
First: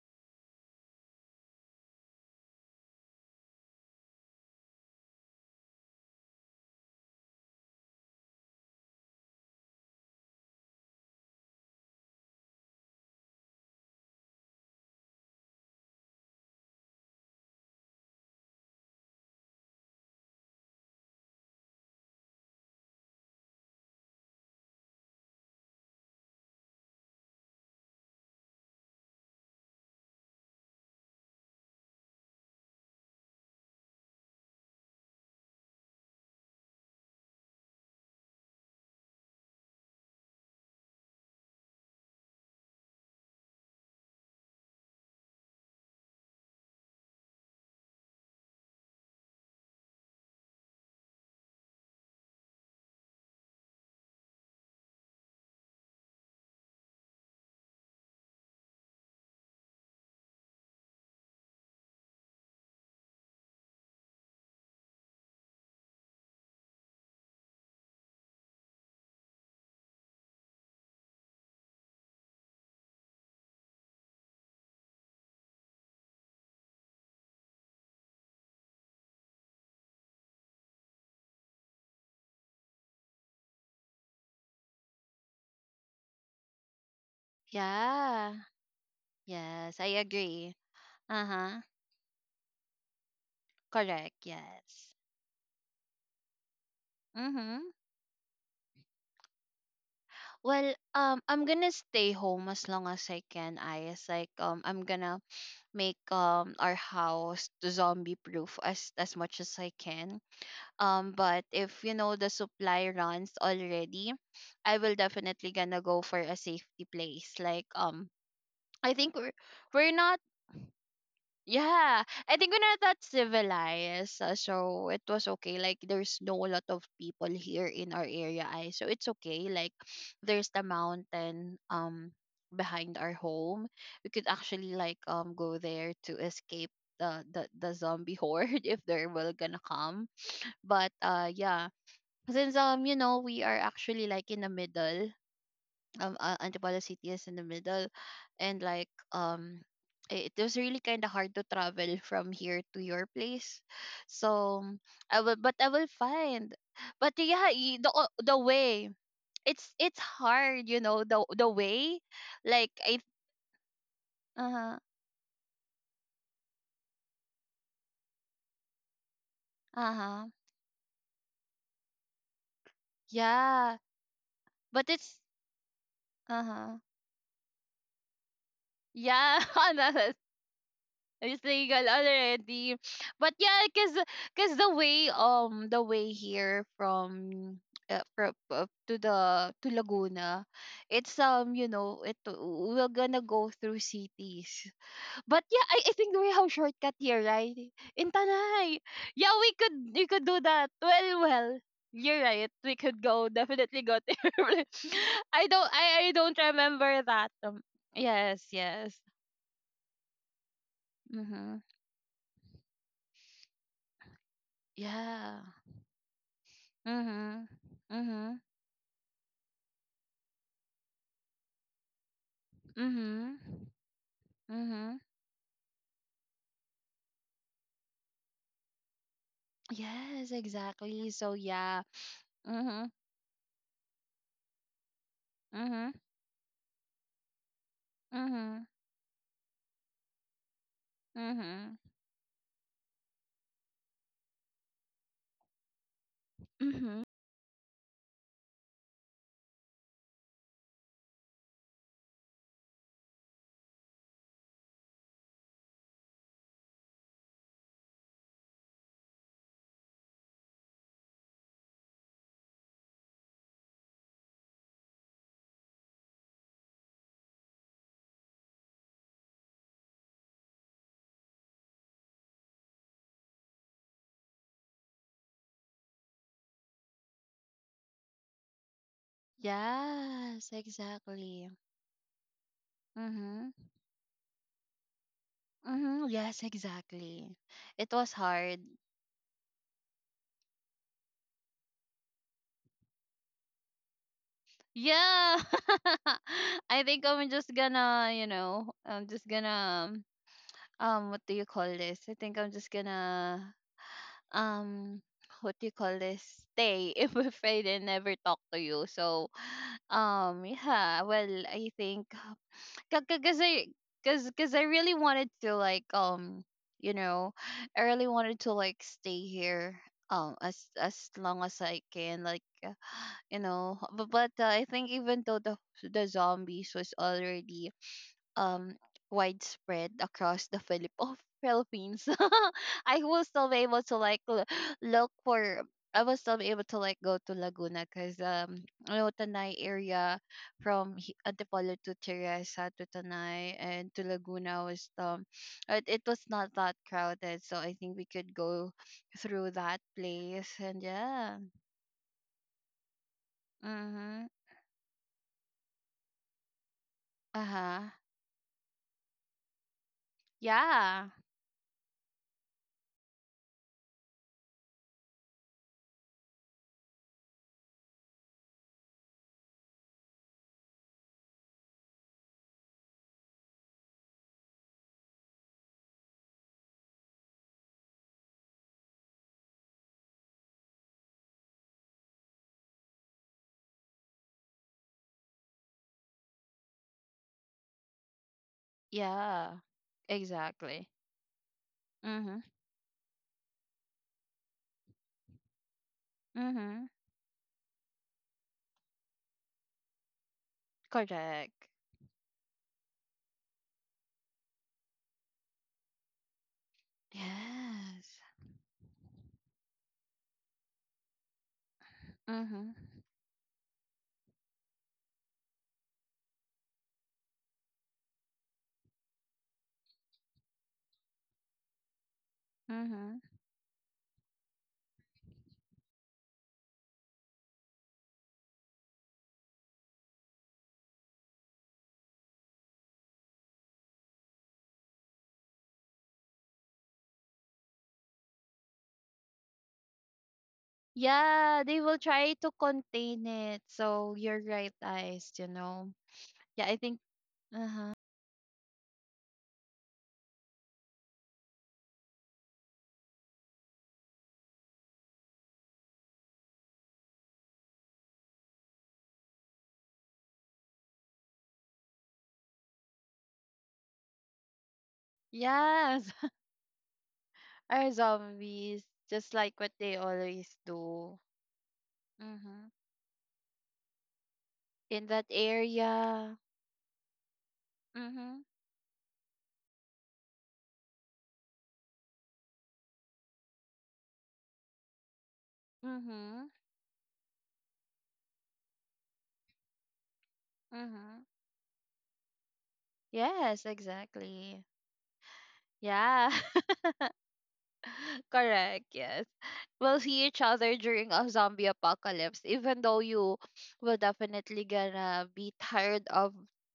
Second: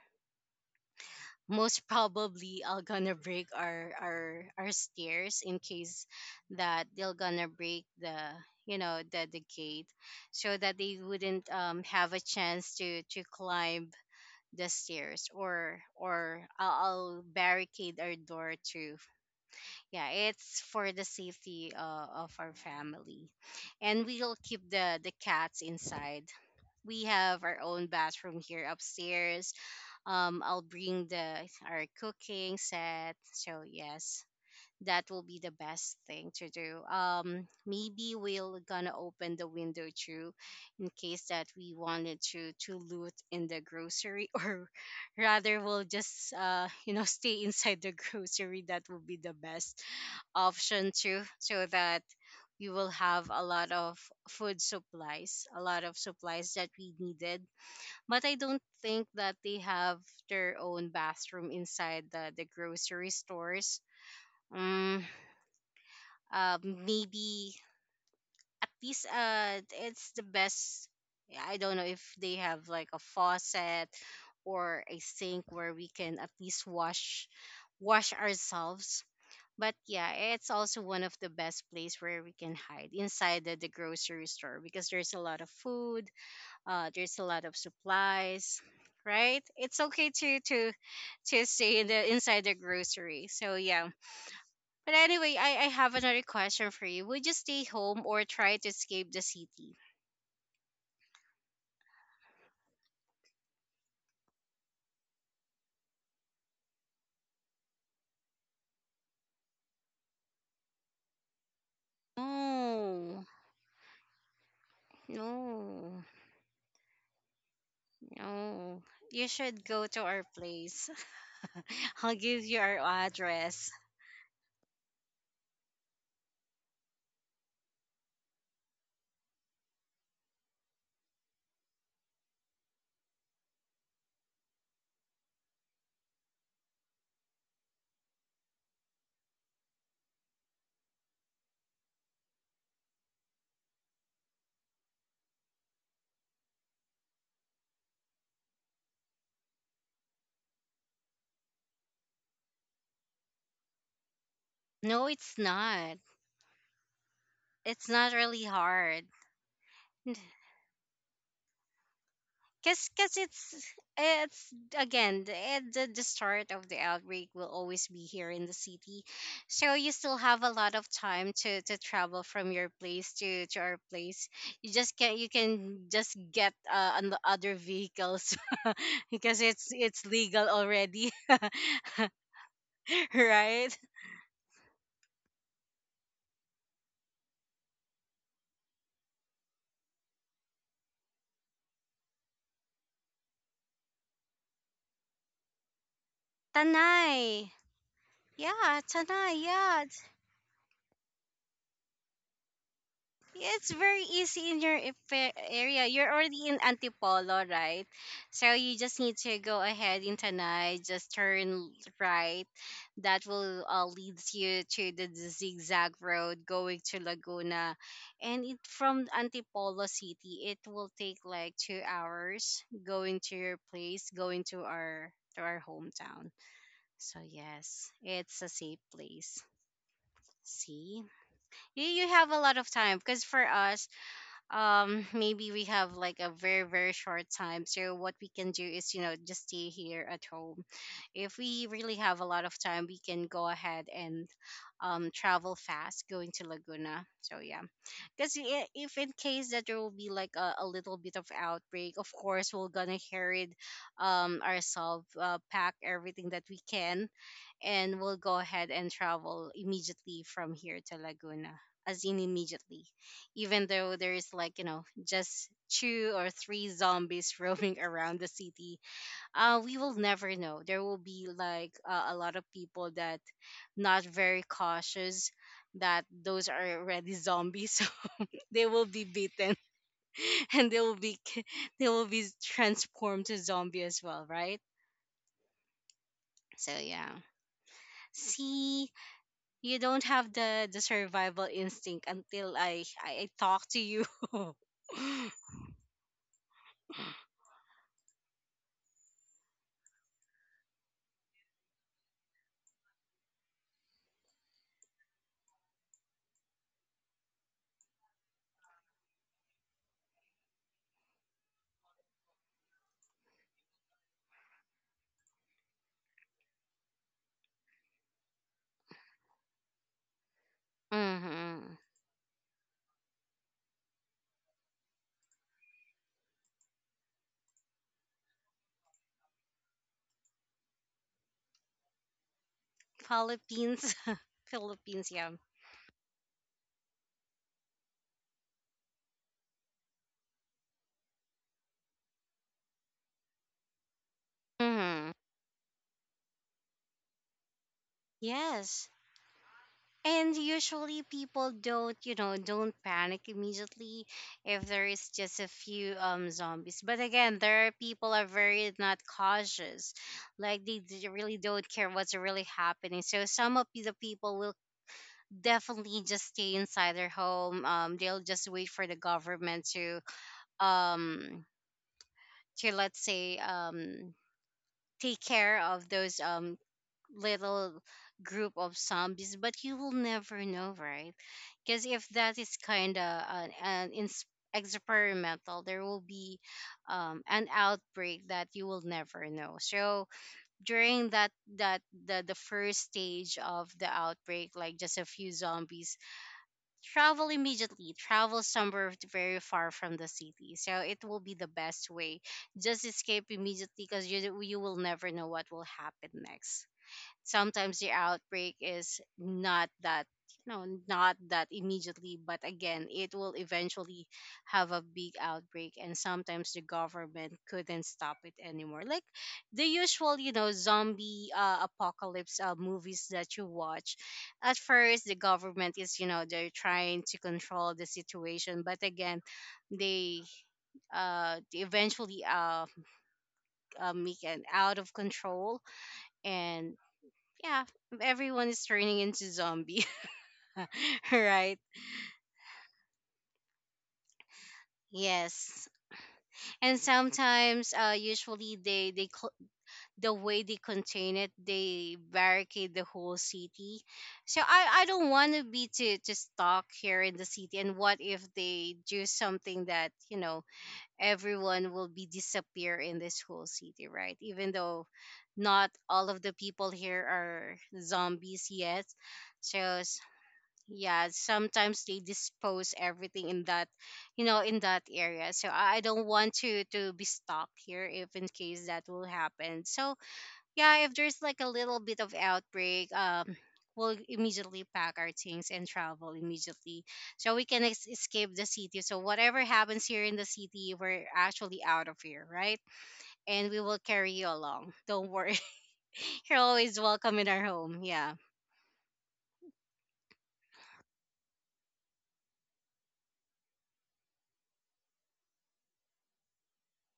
S1: Most probably I'll gonna break our stairs in case that they'll gonna break the, the gate, so that they wouldn't, have a chance to climb the stairs, or I'll barricade our door too. Yeah, it's for the safety, of our family, and we'll keep the cats inside. We have our own bathroom here upstairs. I'll bring the our cooking set. So yes, that will be the best thing to do. Maybe we'll gonna open the window too, in case that we wanted to loot in the grocery, or rather we'll just, stay inside the grocery. That will be the best option too, so that we will have a lot of food supplies, a lot of supplies that we needed. But I don't think that they have their own bathroom inside the grocery stores. Mm, Maybe at least, it's the best. I don't know if they have like a faucet or a sink where we can at least wash ourselves. But yeah, it's also one of the best place where we can hide inside the grocery store, because there's a lot of food, there's a lot of
S2: Yeah.
S1: supplies, right? It's
S2: Yes, I
S1: okay to to
S2: agree.
S1: to stay
S2: Uh-huh.
S1: in the inside the grocery. So yeah.
S2: Correct.
S1: But
S2: Yes.
S1: anyway, I have another question for you. Would you stay
S2: Mm-hmm.
S1: home or try to escape the city?
S2: Well, I'm gonna stay home as long as I can. I is like, I'm gonna make our house zombie proof as much as I can. But if you know the supply
S1: No,
S2: runs already, I will definitely gonna
S1: no,
S2: go for a safety place. Like,
S1: no,
S2: I
S1: you
S2: think we're
S1: should go to
S2: we're
S1: our
S2: not.
S1: place. I'll
S2: Yeah,
S1: give
S2: I
S1: you
S2: think
S1: our
S2: we're not that
S1: address.
S2: civilized, so it was okay. Like, there's no lot of people here in our area, I so it's okay. Like, there's the mountain behind our home. We could actually, like, go there to escape the, the zombie horde if they're well gonna come. But yeah, since we are actually, like, in the middle, Antipolo City is in the middle, and like, it it was really kind of hard to travel from here to your place. So
S1: No,
S2: I will, but I will find. But yeah,
S1: it's not really
S2: the
S1: hard.
S2: way, it's hard, you know, the way, like
S1: Cause
S2: I,
S1: it's
S2: uh huh
S1: again, the start of the outbreak will always be here in the city, so you
S2: uh
S1: still have
S2: huh
S1: a lot of time to travel from your place to our
S2: yeah,
S1: place. You just
S2: but
S1: can you
S2: it's,
S1: can just get,
S2: uh huh
S1: on the other vehicles, because
S2: yeah.
S1: it's legal already,
S2: It's legal already. But
S1: right?
S2: yeah, cause cause the way, the way here from, to the to Laguna, it's, it we're gonna go through cities. But yeah, I think we have shortcut here,
S1: Tanay.
S2: right? In
S1: Yeah,
S2: Tanay,
S1: Tanay.
S2: yeah,
S1: Yeah.
S2: we could do that. Well, you're right. We could
S1: Yeah,
S2: go
S1: it's very
S2: definitely go
S1: easy
S2: there.
S1: in your, area. You're
S2: I
S1: already in
S2: don't remember
S1: Antipolo,
S2: that.
S1: right? So
S2: Yes,
S1: you just need
S2: yes.
S1: to go ahead in Tanay, just turn
S2: Mhm.
S1: right. That will, leads you to the,
S2: Yeah.
S1: zigzag road going to
S2: Mhm.
S1: Laguna. And it
S2: Mhm.
S1: from Antipolo City, it will take like 2 hours going to your
S2: Mhm.
S1: place, going
S2: Mhm.
S1: to our hometown. So yes, it's a safe place.
S2: Yes,
S1: See?
S2: exactly. So
S1: you,
S2: yeah.
S1: you have a lot of time
S2: Mhm.
S1: because for us maybe we have
S2: Mhm.
S1: like a very very short time. So what we can do
S2: Mhm.
S1: is just stay here at home. If we really
S2: Mhm.
S1: have a lot of time, we can go ahead and travel fast going to Laguna,
S2: Mhm.
S1: so yeah. Because if in case that there will be like a little bit of outbreak, of course we're gonna hear it ourselves, pack everything that we can, and we'll go ahead and travel immediately from here to Laguna. As in immediately, even though there is like just two or three zombies roaming around the city, we will never know. There will be like a lot of people that not very cautious, that those are already zombies, so they will be beaten
S2: Yes,
S1: and they will be
S2: exactly.
S1: they will be transformed to
S2: Mhm.
S1: zombie as well, right?
S2: Mhm. Yes,
S1: So yeah,
S2: exactly. It was hard.
S1: see, you don't have the survival instinct until I talk to you.
S2: Yeah. I think I'm just gonna, you know, I'm just gonna what do you call this? I think I'm just gonna um what do you call this stay if we afraid and never talk to you. So yeah, well, I think because i because I really wanted to like, you know, I really wanted to like stay here as as long
S1: Hmm.
S2: as I can, like, you know, but, but I think even though the zombies was already um widespread across the Filipino Philippines. I was still be
S1: Philippines,
S2: able to like
S1: Philippines, yeah.
S2: look for. I was still be able to like go to Laguna because you Tanay area from Antipolo to Teresa to Tanay and to Laguna was
S1: Hmm.
S2: it was not that crowded, so I think we could
S1: Yes.
S2: go through that
S1: And
S2: place. And
S1: usually people
S2: yeah.
S1: don't, don't panic immediately
S2: Mhm.
S1: if there is just a few zombies. But again,
S2: Uh
S1: there are
S2: huh.
S1: people are very not cautious. Like they
S2: Yeah.
S1: really don't care what's really happening. So some of the people definitely just stay inside their home. They'll just wait for the government to um let's say take care of those little group of zombies. But you will never know, right? Because if that is kind of an experimental, there will be an outbreak that you will never know.
S2: Yeah,
S1: So during
S2: exactly.
S1: that that the
S2: Mhm.
S1: first stage of the outbreak, like just a few zombies,
S2: Mhm.
S1: travel immediately, travel somewhere very far from the city, so it will be the
S2: Correct.
S1: best way, just escape immediately, because you will never know what will happen next. Sometimes the
S2: Yes.
S1: outbreak is not that, immediately, but again,
S2: Mhm.
S1: it will eventually have a big outbreak, and sometimes the government couldn't stop it anymore, like the usual zombie apocalypse movies that
S2: Mhm.
S1: you watch. At first the government is, they're trying to control the situation, but again, they they eventually make an out of control, and yeah, everyone is turning into zombie, right?
S2: Yeah, they will try to contain it. So you're right, eyes.
S1: Yes,
S2: You know.
S1: and
S2: Yeah, I think.
S1: sometimes,
S2: Uh huh.
S1: usually, the way they contain it, they barricade the whole city. So I don't want to be to stuck here in the city. And what if they do something that everyone will be disappear in this whole city, right? Even though not all of the
S2: Yes,
S1: people here are
S2: are
S1: zombies yet.
S2: zombies just like
S1: So
S2: what they always
S1: yeah,
S2: do.
S1: sometimes they dispose
S2: Mhm.
S1: everything in that,
S2: In
S1: area. So
S2: that
S1: I don't want
S2: area.
S1: to be stuck here if in
S2: Mhm.
S1: case that will happen. So yeah, if there's like a little bit of outbreak, we'll immediately pack our things and travel
S2: Mhm.
S1: immediately, so we can escape the city. So whatever happens here in the city, we're
S2: Mhm.
S1: actually out of here, right? And we will
S2: Yes,
S1: carry you along,
S2: exactly.
S1: don't worry. You're
S2: Yeah.
S1: always welcome in our home, yeah,
S2: Correct. Yes. Will see each other during a zombie apocalypse, even though you will definitely gonna be tired of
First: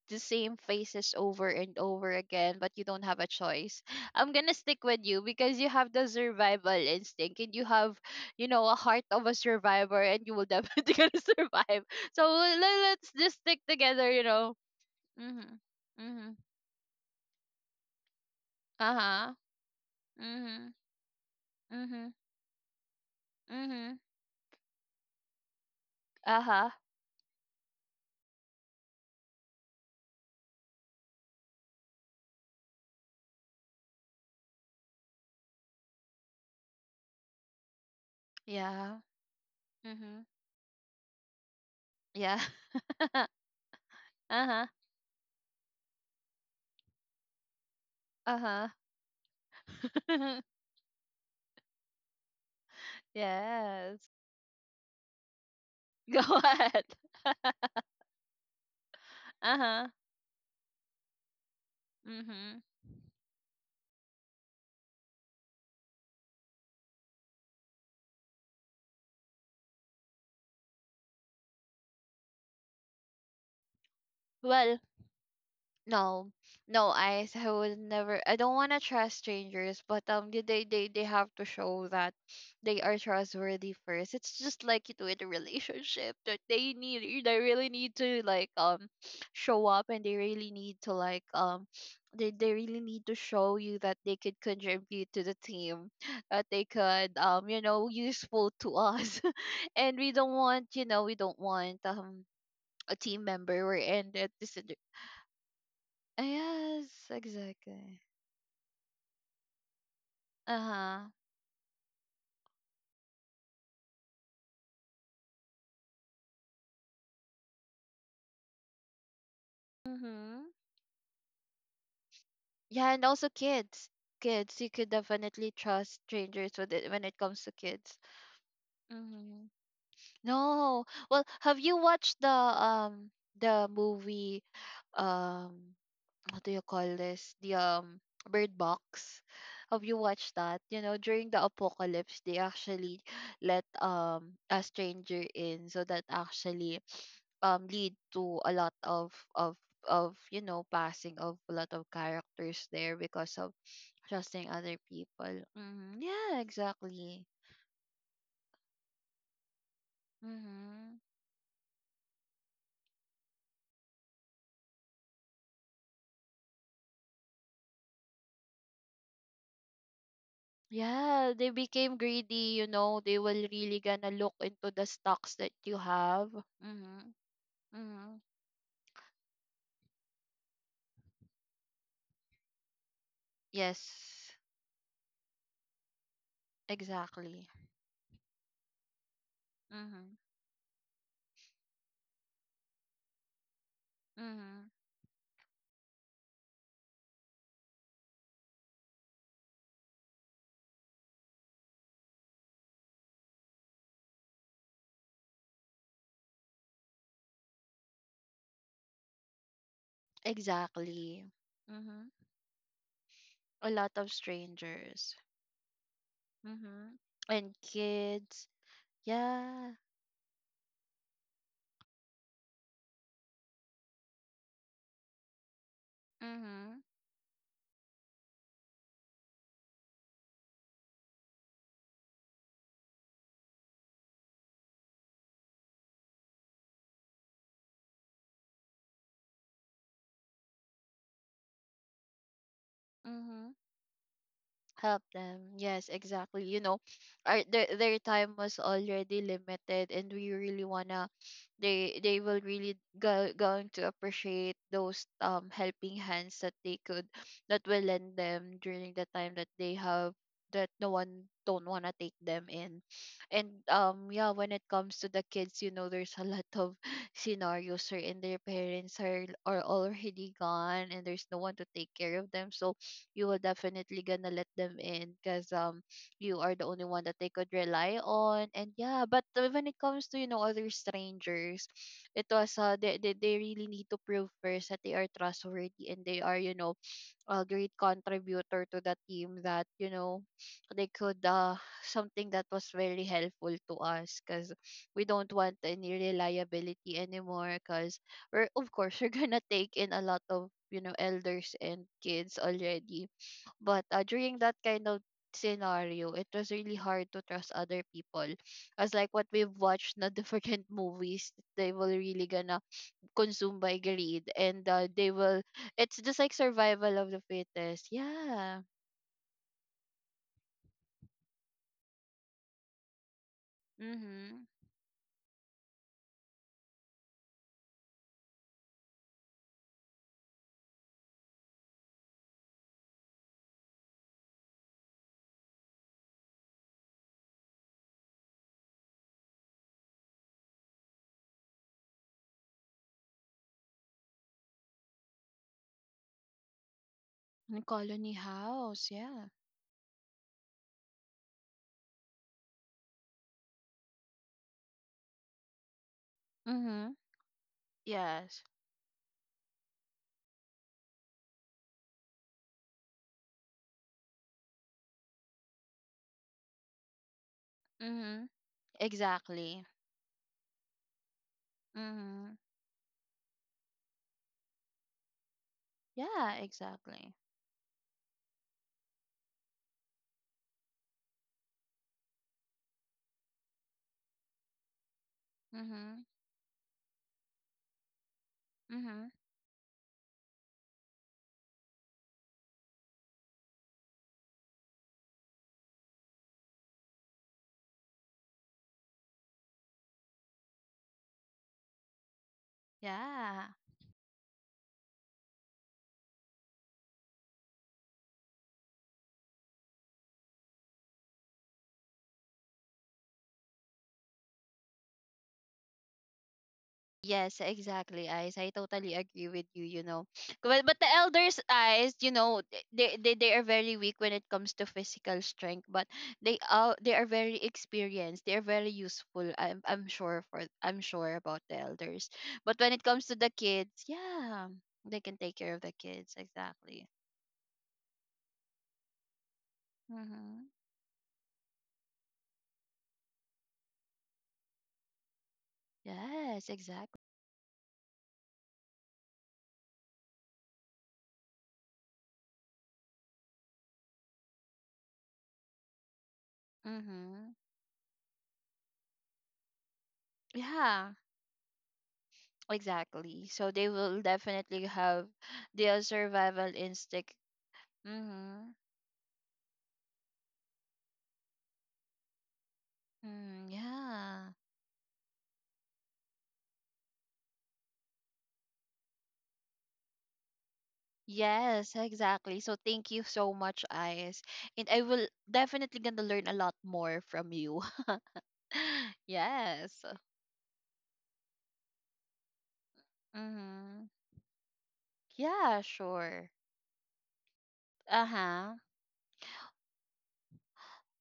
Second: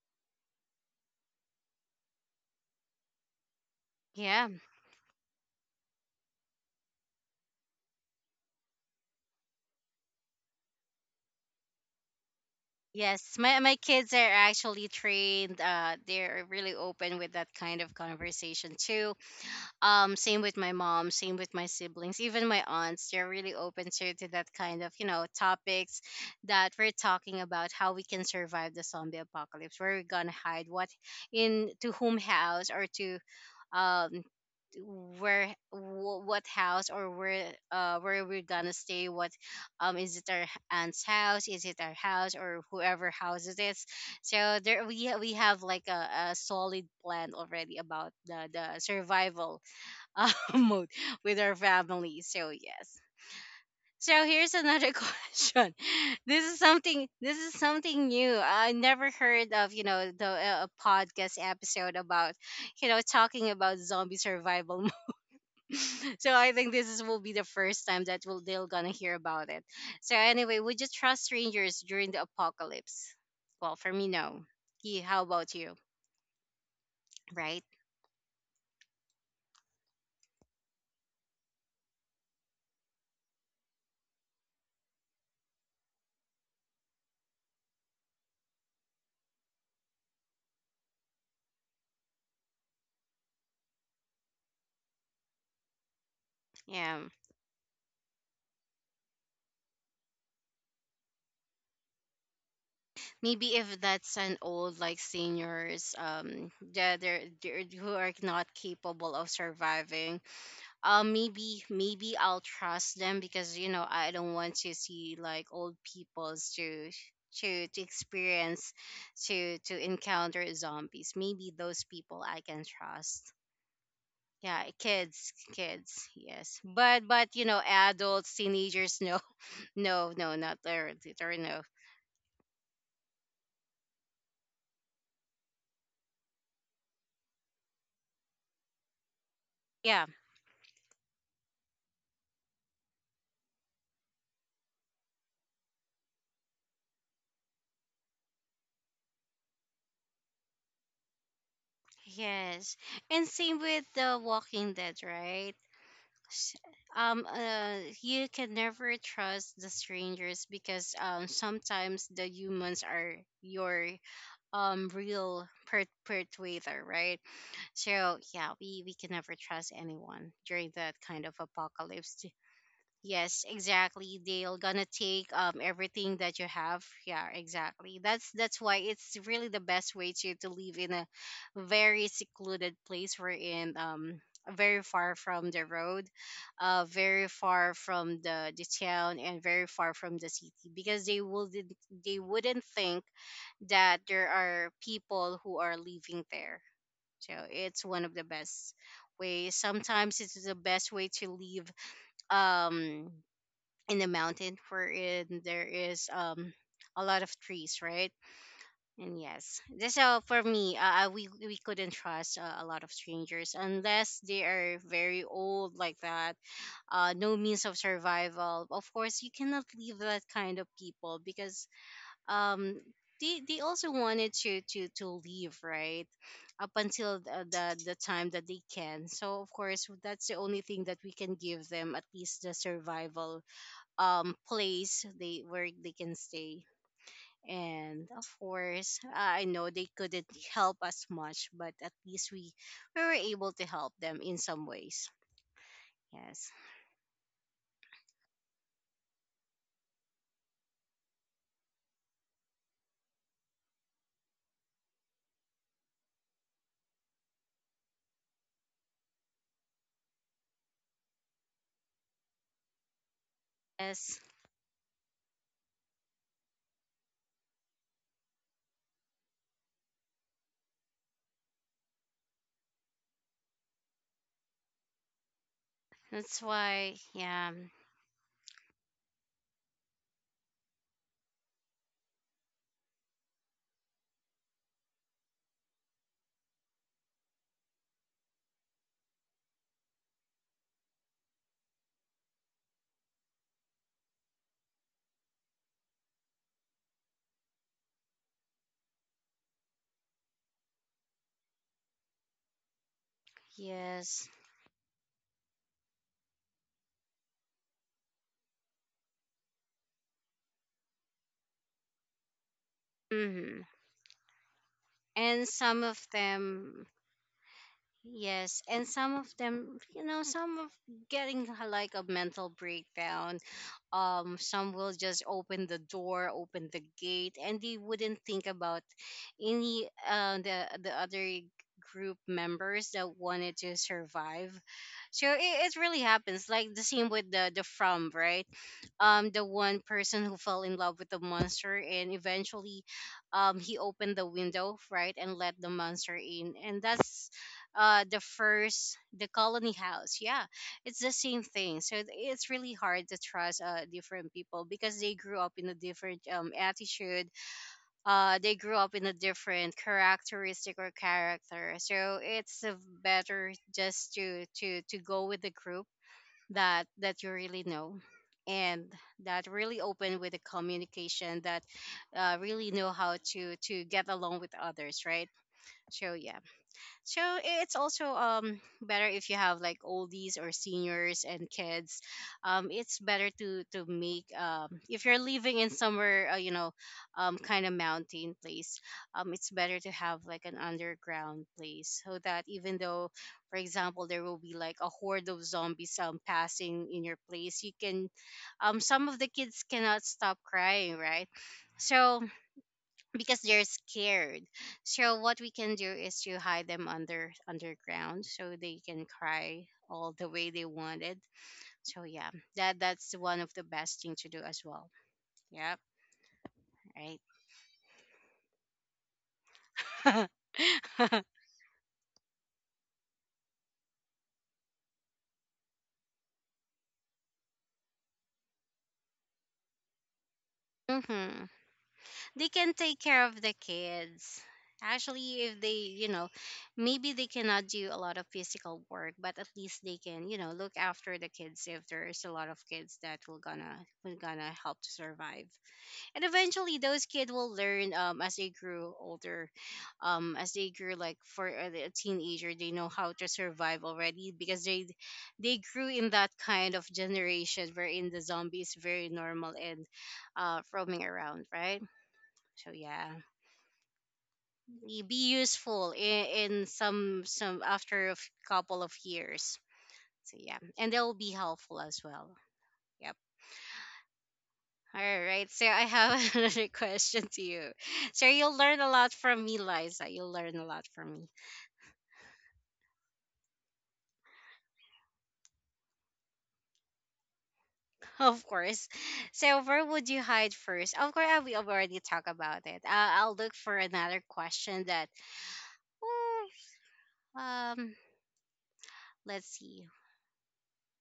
S2: the same faces over and over again, but you don't have a choice. I'm
S1: yeah.
S2: gonna stick with you because you have the survival instinct, and you have, you know, a heart of a survivor, and you will definitely gonna survive. So let's
S1: Yes,
S2: just
S1: my
S2: stick
S1: my
S2: together,
S1: kids
S2: you
S1: are
S2: know.
S1: actually
S2: Mhm.
S1: trained.
S2: Mhm.
S1: They're really open with that kind of conversation too.
S2: Uh-huh.
S1: Same with my
S2: Mhm.
S1: mom, same with my
S2: Mhm.
S1: siblings, even my aunts. They're really open
S2: Mhm.
S1: to that kind of topics
S2: Uh-huh.
S1: that we're talking about. How we can survive the zombie apocalypse? Where we're gonna hide? What, in to whom house, or to um where, what house, or where we're gonna
S2: Yeah.
S1: stay, what, is
S2: Mhm.
S1: it our aunt's house, is it our house,
S2: Yeah.
S1: or whoever house it is? So
S2: Uh-huh.
S1: there, we have like a solid plan already about the
S2: Uh-huh.
S1: the survival mode with our family, so yes.
S2: Yes.
S1: So here's another question.
S2: Go
S1: This is
S2: ahead.
S1: something. This is something new. I never heard of,
S2: Uh-huh.
S1: the podcast episode about
S2: Mhm.
S1: talking about zombie survival mode. So I think will be the first time that they're gonna hear about it. So anyway, would you trust strangers during the apocalypse? Well, for me, no.
S2: Well,
S1: Yeah, how about you?
S2: no, no, I
S1: Right?
S2: would never. I don't want to trust strangers, but they have to show that they are trustworthy first. It's just like you do in a relationship that they need. They really need to like, show up, and they really need to like, they really need to show you that they could contribute to the team, that they
S1: Yeah.
S2: could, you know, useful to us, and we don't want, you know, we don't want a team
S1: Maybe
S2: member we're
S1: if
S2: in
S1: that's
S2: that
S1: an
S2: is
S1: old like seniors, that
S2: yes,
S1: they're who
S2: exactly.
S1: are not capable of surviving,
S2: Uh-huh.
S1: maybe I'll trust them because I don't want to see like old peoples to, to experience, to
S2: Mm-hmm.
S1: encounter zombies. Maybe those people I can
S2: Yeah, and also
S1: trust.
S2: kids. Kids,
S1: Yeah,
S2: you could
S1: kids,
S2: definitely trust
S1: kids,
S2: strangers
S1: yes.
S2: with it when
S1: But
S2: it
S1: but
S2: comes to kids.
S1: adults, teenagers, no,
S2: Mm-hmm.
S1: no, no, not
S2: No.
S1: there,
S2: Well,
S1: there,
S2: have
S1: no.
S2: you watched the movie, um what do you call this? The Bird Box. Have you
S1: Yeah,
S2: watched that? You know, during the apocalypse, they actually let a stranger in, so that actually lead to a lot of you know, passing of a lot of characters
S1: yes.
S2: there
S1: And
S2: because of
S1: same with the
S2: trusting
S1: Walking
S2: other
S1: Dead,
S2: people.
S1: right?
S2: Hmm. Yeah,
S1: s-
S2: exactly.
S1: you can never trust the strangers, because
S2: Hmm.
S1: sometimes the humans are your real perpetrator, right? So yeah, we can never trust anyone during that kind
S2: Yeah,
S1: of
S2: they became
S1: apocalypse.
S2: greedy. You know, they
S1: Yes,
S2: will really gonna
S1: exactly.
S2: look
S1: They're
S2: into the
S1: gonna take
S2: stocks that you
S1: everything
S2: have.
S1: that you have.
S2: Hmm.
S1: Yeah, exactly.
S2: Hmm.
S1: That's why it's really the best way to live in a very secluded place, We're in
S2: Yes,
S1: very far from the road, very
S2: exactly.
S1: far from the town, and very far
S2: Hmm.
S1: from the city, because they wouldn't think that there
S2: Hmm.
S1: are people who are living there. So it's one of the best ways. Sometimes it's the best way to live. Um, in the mountain wherein there is a lot of trees, right? And yes, that's, for me,
S2: Exactly.
S1: we couldn't
S2: Hmm.
S1: trust a lot of strangers
S2: A lot of
S1: unless they are
S2: strangers.
S1: very old like that.
S2: Hmm.
S1: No
S2: And
S1: means of
S2: kids.
S1: survival, of course, you cannot
S2: Yeah.
S1: leave that kind of people because um they also wanted to leave, right, up
S2: Mm-hmm.
S1: until the time that they can. So of course, that's the only thing that we can give them, at least the survival place, they where they can stay. And of course, I know they couldn't help us much, but at least we were
S2: Mm-hmm.
S1: able to help them in some
S2: Help
S1: ways.
S2: them. Yes, exactly.
S1: Yes.
S2: You know, their time was already limited, and we really wanna. They will really go, going to appreciate those, um, helping hands that they could, that will lend them during the time that they have, that no one don't wanna take them in, and
S1: Yes,
S2: yeah, when it comes to the kids, you know, there's a lot of scenarios wherein their parents are already gone, and there's no one to take care of them, so you will definitely gonna let them in because you
S1: that's
S2: are the only
S1: why,
S2: one that they could
S1: yeah.
S2: rely on. And yeah, but when it comes to, you know, other strangers, it was, they, they really need to prove first that they are trustworthy and they are, you know, a great contributor to the team, that, you know, they could, something that was very helpful to us, because we don't want any reliability anymore, because we're, of course, we're gonna take in a lot of, you know, elders and kids already. But
S1: Yes.
S2: during that kind of scenario, it was really hard to trust other people. As like what we've watched na different movies, they will really gonna consume
S1: Hmm.
S2: by greed, and, they will,
S1: And some
S2: it's
S1: of
S2: just like
S1: them.
S2: survival of the fittest. Yeah.
S1: Yes, and some of them, some of, getting like a mental breakdown.
S2: Mhm.
S1: Some will just open the door, open the gate, and they wouldn't think about any the other group members that wanted to survive. So it really happens. Like the same with the From, right? The one person who fell in love with the monster, and eventually he opened the window, right, and let the monster in. And that's
S2: And Colony
S1: the
S2: House,
S1: first,
S2: yeah.
S1: the Colony House, yeah. It's the same thing. So it's really hard to trust different people, because they grew up in a different
S2: Mhm.
S1: attitude.
S2: Yes.
S1: They grew up in a different characteristic or character. So it's better just to go with the group that you really know,
S2: Mhm.
S1: and that
S2: Exactly.
S1: really open with the communication, that
S2: Mhm.
S1: really know how to get along with others, right? So
S2: Yeah,
S1: yeah.
S2: exactly.
S1: So it's also better if you have like oldies or seniors and kids. It's better to make, if you're living in
S2: Mhm.
S1: somewhere, kind of mountain place.
S2: Mhm.
S1: It's better to have like an underground place so that, even though, for example, there will be like a horde of zombies passing in your place, you can. Some of the kids cannot stop crying, right? So, because
S2: Yeah.
S1: they're scared. So what we can do is to hide them under underground so they can cry all the way they wanted. So yeah, that's one of the best thing to do as well. Yep,
S2: Yes, exactly, Eyes. I totally agree with you, you know.
S1: right.
S2: But the elders' eyes, you know, they, they are very weak when it comes to physical strength, but they are, they are very experienced. They are very useful. I'm sure for I'm sure
S1: Hmm.
S2: about the elders.
S1: They
S2: But
S1: can
S2: when it
S1: take
S2: comes to
S1: care
S2: the
S1: of the
S2: kids,
S1: kids.
S2: yeah, they can
S1: Actually,
S2: take care
S1: if
S2: of the
S1: they,
S2: kids exactly.
S1: maybe they cannot do a lot of physical work, but at least they can,
S2: Mhm.
S1: look after the kids if there is a lot of kids that will gonna help to survive. And
S2: Yes,
S1: eventually
S2: exactly.
S1: those kids will learn, as they grew older, as they grew, like, for a teenager, they know how to survive already, because they grew in that kind of
S2: Mhm.
S1: generation wherein the zombie is very normal and
S2: Yeah,
S1: roaming around, right? So yeah,
S2: exactly. So they will definitely have
S1: be
S2: their
S1: useful in,
S2: survival
S1: in
S2: instinct.
S1: some, after a
S2: Mhm.
S1: couple of years. So yeah, and they'll be helpful as well. Yeah.
S2: Mm, yeah.
S1: All right, so I have another question to you. So you'll learn a lot from me, Liza. You'll learn a lot from me,
S2: Yes, exactly. So thank you so much, Ice. And I will definitely gonna learn a lot more from you.
S1: of course. So
S2: Yes.
S1: where would you hide first? Of course, we already talked about it. I'll look for
S2: Mm-hmm.
S1: another question that,
S2: Yeah, sure.
S1: uh, um,
S2: Uh-huh.
S1: let's see.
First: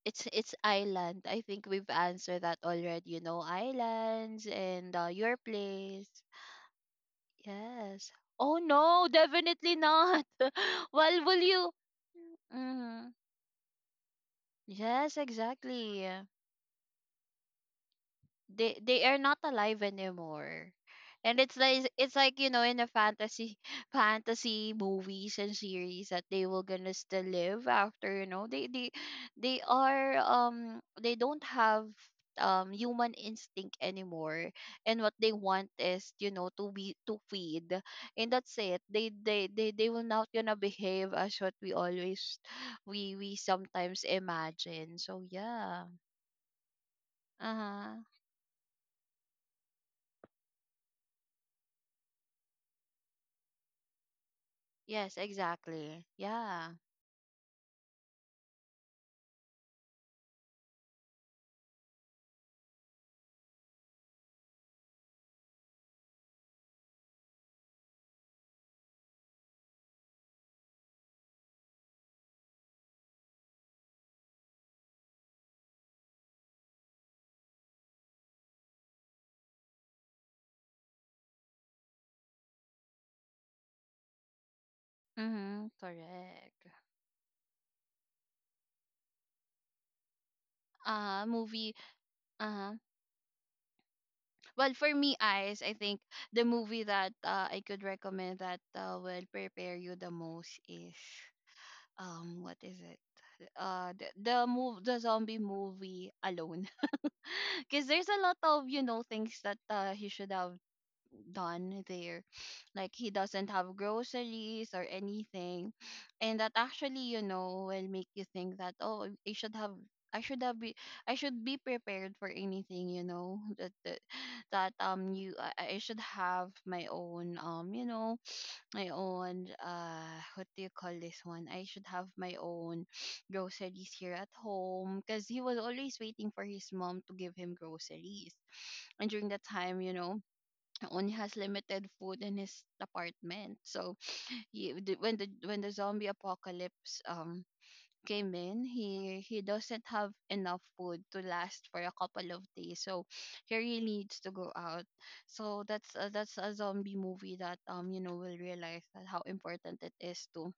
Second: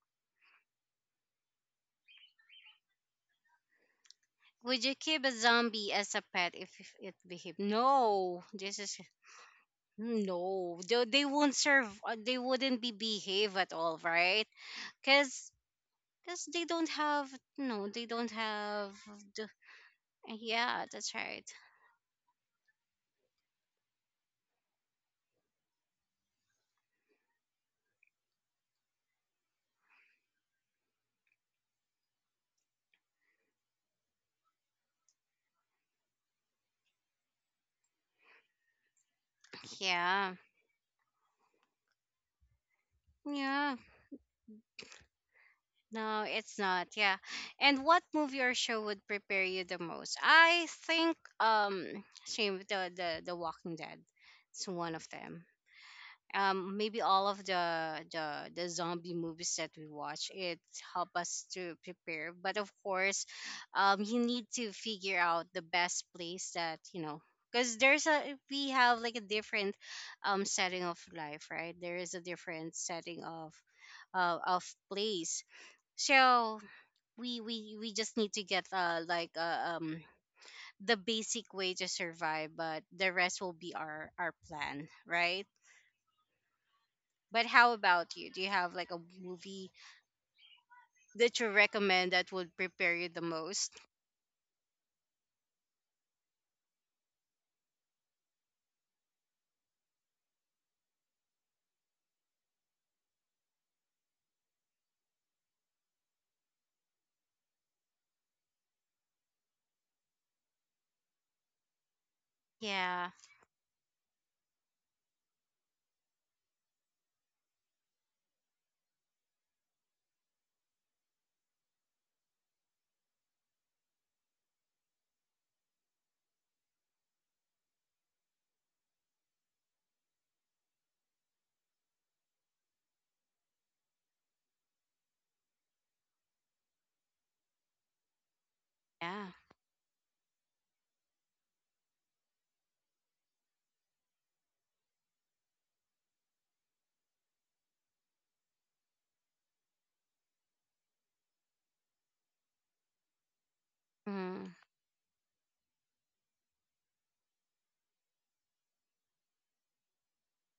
S2: It's island. I think we've answered that already, you know, islands
S1: Would
S2: and,
S1: you keep a
S2: your
S1: zombie
S2: place.
S1: as a pet if it behaved?
S2: Yes.
S1: No,
S2: Oh
S1: this is
S2: no, definitely not.
S1: no. They,
S2: Well,
S1: they
S2: will
S1: won't
S2: you?
S1: serve. They wouldn't be
S2: Mm-hmm.
S1: behave at all, right?
S2: Yes,
S1: Because
S2: exactly.
S1: because they don't have no they don't
S2: they
S1: have
S2: they are not
S1: the,
S2: alive anymore,
S1: yeah that's
S2: and
S1: right
S2: it's like, it's like, you know, in the fantasy fantasy movies and series that they will gonna still live after, you know, they are they don't have human instinct anymore, and what they want is, you know, to be to feed, and that's it. They will not
S1: yeah
S2: gonna behave as what we always we
S1: yeah
S2: sometimes imagine. So yeah.
S1: no it's not yeah and
S2: Uh-huh.
S1: what movie or show would prepare you the most? I think same with the Walking Dead. It's one of
S2: Yes,
S1: them.
S2: exactly. Yeah.
S1: Maybe all of the zombie movies that we watch it help us to prepare, but of course you need to figure out the best place, that you know because there's a we have like a different setting of life, right? There is a different setting of uh, of place. So we just need to get the basic way to survive, but the rest will be our plan, right?
S2: Mm-hmm. Correct.
S1: But how about you? Do you have like a movie that you
S2: Movie.
S1: recommend that would
S2: Uh-huh.
S1: prepare you the most?
S2: Well, for me, eyes, I think the movie that, I could recommend that, will prepare you the most is what is it? The zombie movie alone. Because there's a lot of, you know, things that, he should have done there. Like he
S1: Yeah.
S2: doesn't have groceries or anything. And that actually, you know, will make you think that, oh, I should have be I should be prepared for anything, you know, that, you I should have my own, you know, my own, what do you call this one? I should have my own groceries here at home, because he was always waiting for his mom to give him groceries. And
S1: Yeah.
S2: during that time, you know, only has limited food in his apartment. So he, when the zombie apocalypse came in, he doesn't have enough food to last for a couple of days. So he really needs to go
S1: Mm.
S2: out. So that's a zombie movie that, you know, will realize that how important it is to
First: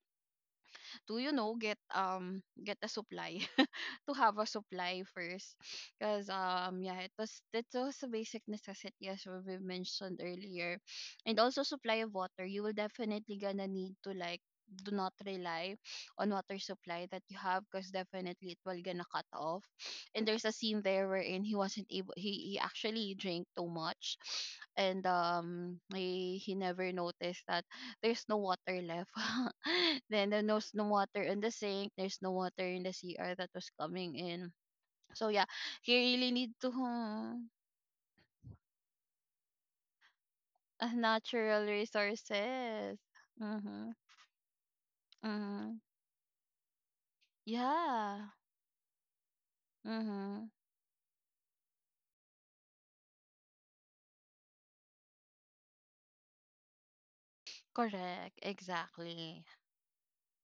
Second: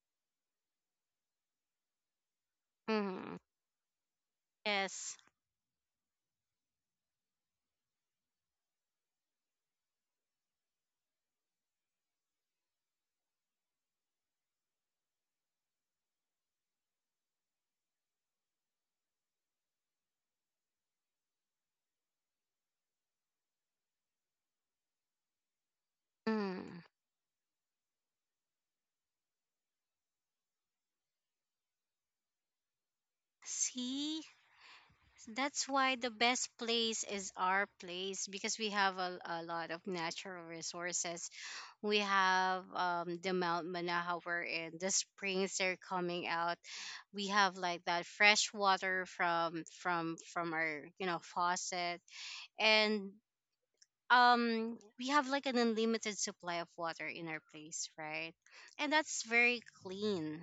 S2: to you know, get a
S1: Mm.
S2: supply. To have a supply
S1: Yes.
S2: first. Because yeah, it was, that was a basic necessity as what we mentioned earlier. And also supply of water. You will definitely gonna need to like do not rely on water supply that you have, because definitely it will gonna cut off. And there's a scene there wherein he wasn't able, he actually drank too much, and he
S1: Mm.
S2: never noticed that there's no water left. Then there was no water in the sink. There's no water in the CR that was coming
S1: See,
S2: in. So yeah,
S1: that's why
S2: you
S1: the
S2: really
S1: best
S2: need to,
S1: place is
S2: hmm,
S1: our place, because we have a lot of natural resources.
S2: natural
S1: We have
S2: resources.
S1: the Mount
S2: Mm-hmm.
S1: Manaha we're in, the springs they're
S2: Mm-hmm.
S1: coming out. We have like that
S2: Yeah.
S1: fresh water from from
S2: Mm-hmm.
S1: from our, you know, faucet, and we have like an unlimited supply of water in our place, right?
S2: Correct.
S1: And that's
S2: Exactly.
S1: very clean.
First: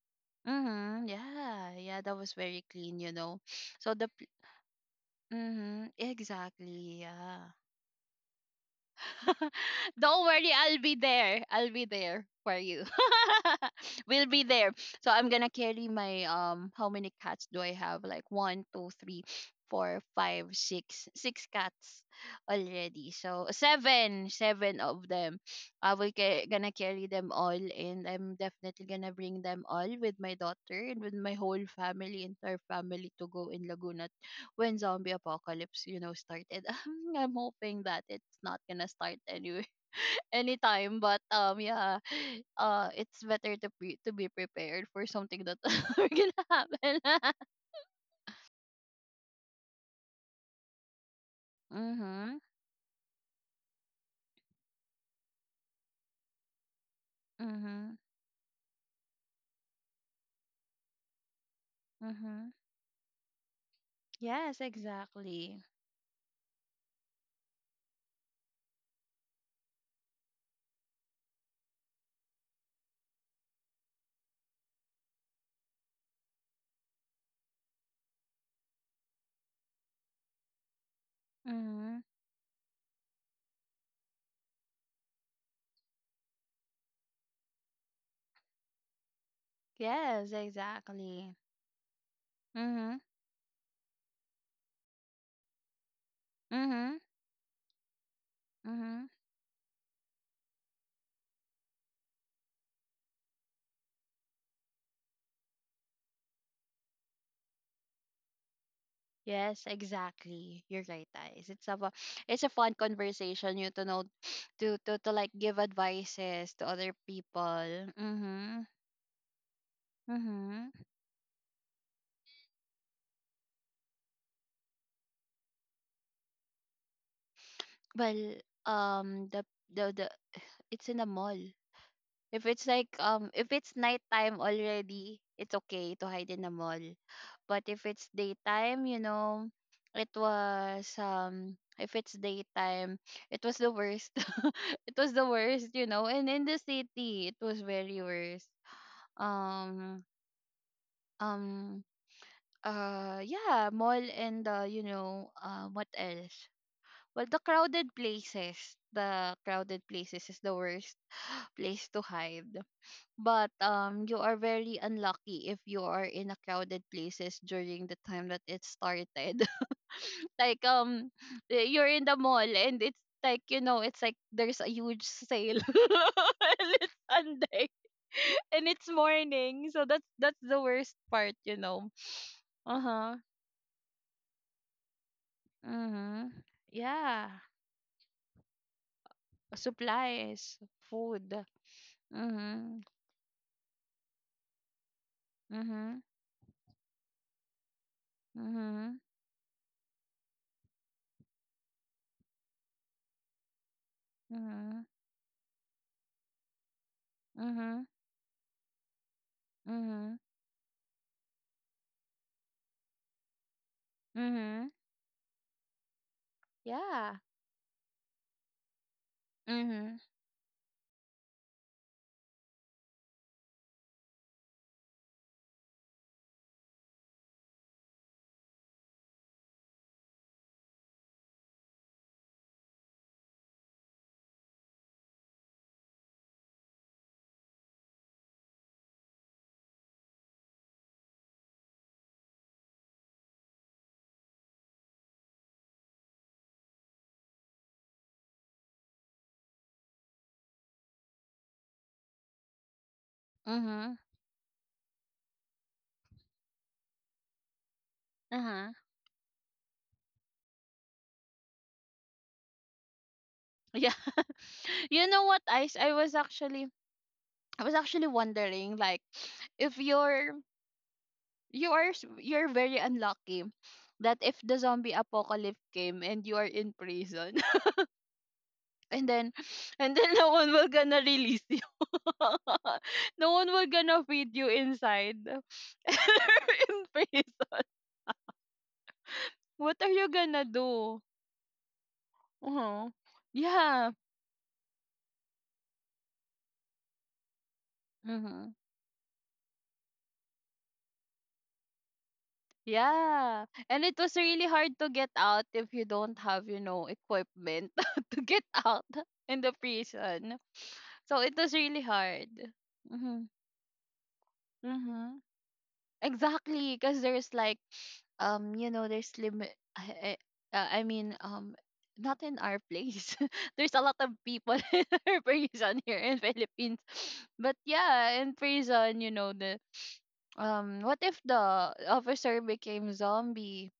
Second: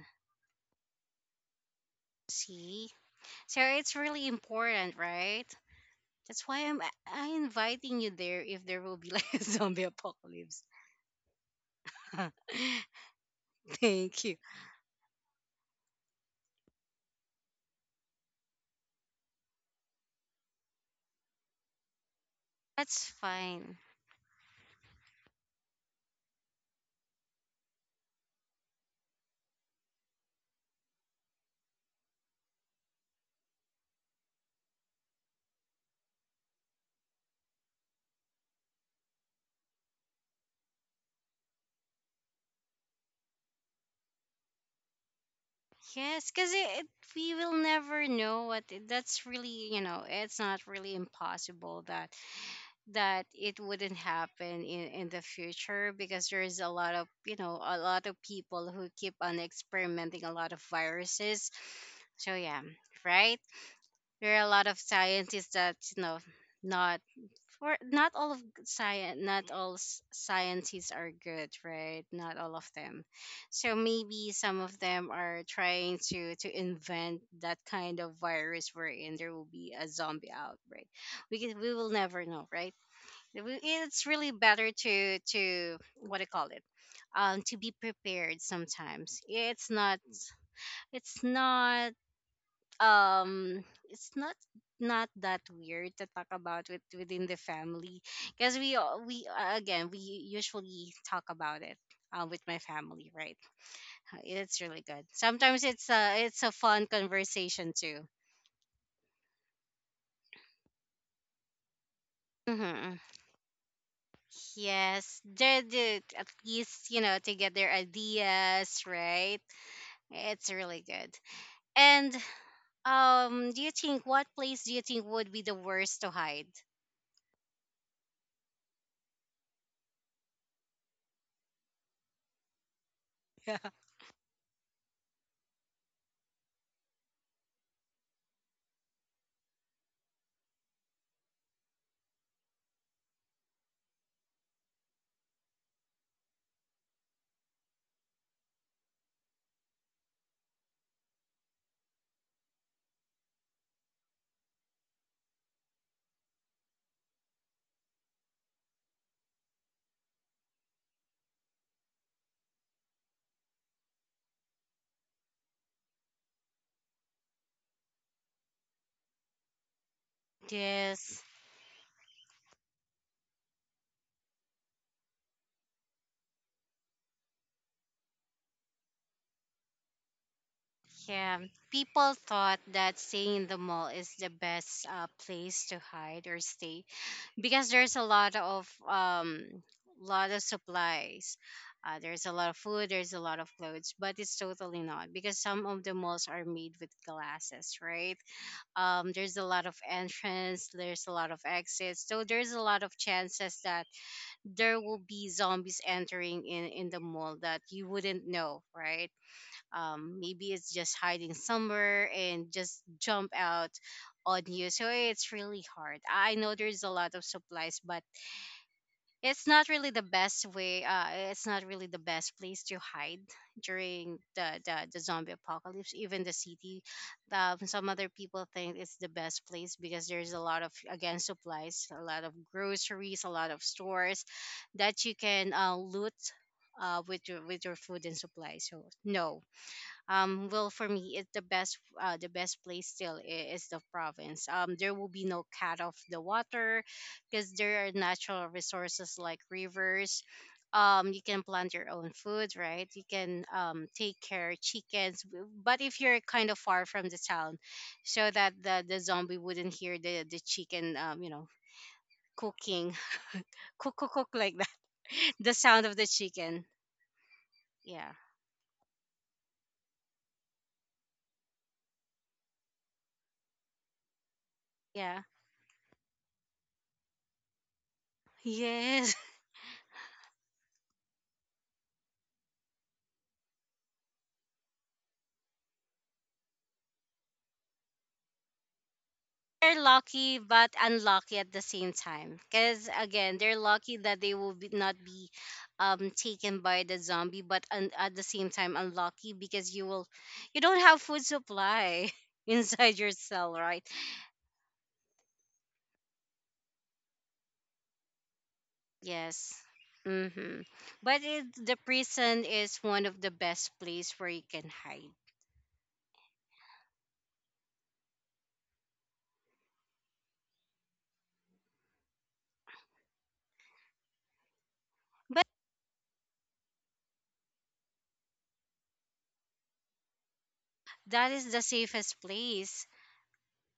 S2: Mm-hmm. Yeah. Yeah. That was very
S1: See,
S2: clean, you know.
S1: so
S2: So
S1: it's
S2: the
S1: really important, right?
S2: mm-hmm,
S1: That's why I'm
S2: exactly.
S1: I
S2: Yeah.
S1: inviting you there if there will be like a zombie
S2: Don't worry,
S1: apocalypse.
S2: I'll be there. I'll be there for you.
S1: Thank
S2: We'll
S1: you.
S2: be there. So I'm gonna carry my, um, how many cats do I have? Like one, two, three, four, five, six, six cats already.
S1: That's
S2: So
S1: fine.
S2: seven, seven of them. I will gonna carry them all, and I'm definitely gonna bring them all with my daughter and with my whole family, entire family to go in Laguna when zombie apocalypse, you know, started. I'm hoping that it's not gonna start anyway anytime, but yeah, it's better to be prepared for something that are
S1: Yes,
S2: gonna
S1: because it
S2: happen.
S1: we will never know what that's really, you know, it's not really impossible that
S2: Mhm.
S1: that it wouldn't happen in the future, because there is a lot of, you know, a
S2: Mhm.
S1: lot of people who keep on experimenting a lot of viruses. So
S2: Mhm.
S1: yeah. Right. There are a
S2: Yes,
S1: lot of scientists
S2: exactly.
S1: that, you know, not for not all of science, not all scientists are good, right? Not all of them. So maybe some of them are trying to invent that kind of virus wherein there will be a zombie outbreak. We will
S2: Mhm.
S1: never know, right? It's really better to what do you call it, to be prepared. Sometimes it's not
S2: Yes,
S1: it's
S2: exactly.
S1: not
S2: Mhm.
S1: um it's not not that weird to talk about with
S2: Mhm.
S1: within the family, because we all-
S2: Mhm.
S1: we again, we usually talk about it with my family, right? It's really good. Sometimes it's a fun conversation too.
S2: Yes, exactly. You're right, guys. It's a it's a fun
S1: Hmm.
S2: conversation. You to know to
S1: Yes,
S2: like give
S1: they did. At
S2: advices to
S1: least,
S2: other
S1: you know, to get their
S2: people. Mhm.
S1: ideas, right? It's
S2: Mhm.
S1: really good. And do you think what place do you think would be the worst to hide?
S2: Well, um, the the it's in the mall. If it's like if
S1: Yeah.
S2: it's nighttime already, it's okay to hide in the mall. But if it's daytime, you know, it was if it's daytime, it was the worst. It was the worst, you know. And in the city, it was very worst. Um um yeah, mall and what else? Well, the crowded places. The crowded places is the worst place to hide. But you are very unlucky if you are in a crowded places during the time that it started, like um
S1: Yes.
S2: you're in the mall, and it's it's like there's a huge sale and it's Sunday and it's morning, so that's the worst part,
S1: Yeah.
S2: you know.
S1: People thought that
S2: Uh-huh.
S1: staying in the mall is the best place to hide
S2: Mm-hmm.
S1: or stay,
S2: Yeah.
S1: because there's a lot of
S2: Supplies. Food.
S1: supplies. There's a lot of
S2: Mm-hmm.
S1: food, there's a lot of clothes, but it's totally not, because some of the
S2: Mm-hmm.
S1: malls are made with glasses, right?
S2: Mm-hmm.
S1: There's a lot of entrance, there's a lot of exits, so there's a lot of chances that there
S2: Mm-hmm.
S1: will be zombies entering in the mall that
S2: Mm-hmm.
S1: you wouldn't know, right?
S2: Mm-hmm.
S1: Maybe it's just hiding somewhere and just jump out on
S2: Mm-hmm,
S1: you. So it's really hard. I know there's a lot
S2: yeah.
S1: of supplies, but it's not really
S2: Mhm,
S1: the best way. It's not really the best place to hide during the zombie apocalypse. Even the city, some other people think it's the best place because there's a lot of, again, supplies, a lot of groceries, a lot of stores that you can loot with your food and supplies, so no. Well, for me, it's the best place still is the province. Um, there will be no cut off the water, because there are natural resources like rivers. Um, you can plant your own food, right? You can, um,
S2: mhm,
S1: take care chickens but if you're kind of far from the town, so that
S2: uh-huh.
S1: the zombie wouldn't hear the chicken, um, you know, cooking.
S2: Yeah.
S1: Cook like that.
S2: You know what,
S1: The
S2: Ice?
S1: sound of the chicken.
S2: I was actually
S1: Yeah.
S2: wondering like if you're you are you're very unlucky that if the zombie
S1: Yeah.
S2: apocalypse came and you are in prison, and
S1: Yes.
S2: then no one will gonna release you. No one will gonna feed you inside in prison.
S1: They're
S2: What are you
S1: lucky
S2: gonna
S1: but
S2: do?
S1: unlucky at the same time, because
S2: Uh-huh.
S1: again, they're
S2: Yeah.
S1: lucky that they will be, not be, um, taken by the zombie, but at the
S2: Mm-hmm.
S1: same time unlucky, because you will you don't have food supply inside your
S2: Yeah.
S1: cell,
S2: And
S1: right?
S2: it was really hard to get out if you don't have, you know, equipment to get out in the
S1: Yes.
S2: prison.
S1: Mm-hmm.
S2: So
S1: But
S2: it
S1: it,
S2: was
S1: the
S2: really hard.
S1: prison is one of
S2: Mm-hmm.
S1: the best place where you can hide.
S2: Mm-hmm. Exactly, because there's like, there's limit. I, uh, I mean, um, not in our place. There's a lot of people in our
S1: But
S2: prison here in Philippines. But yeah, in prison, you know, the what if
S1: that is the
S2: the
S1: safest
S2: officer
S1: place.
S2: became zombie?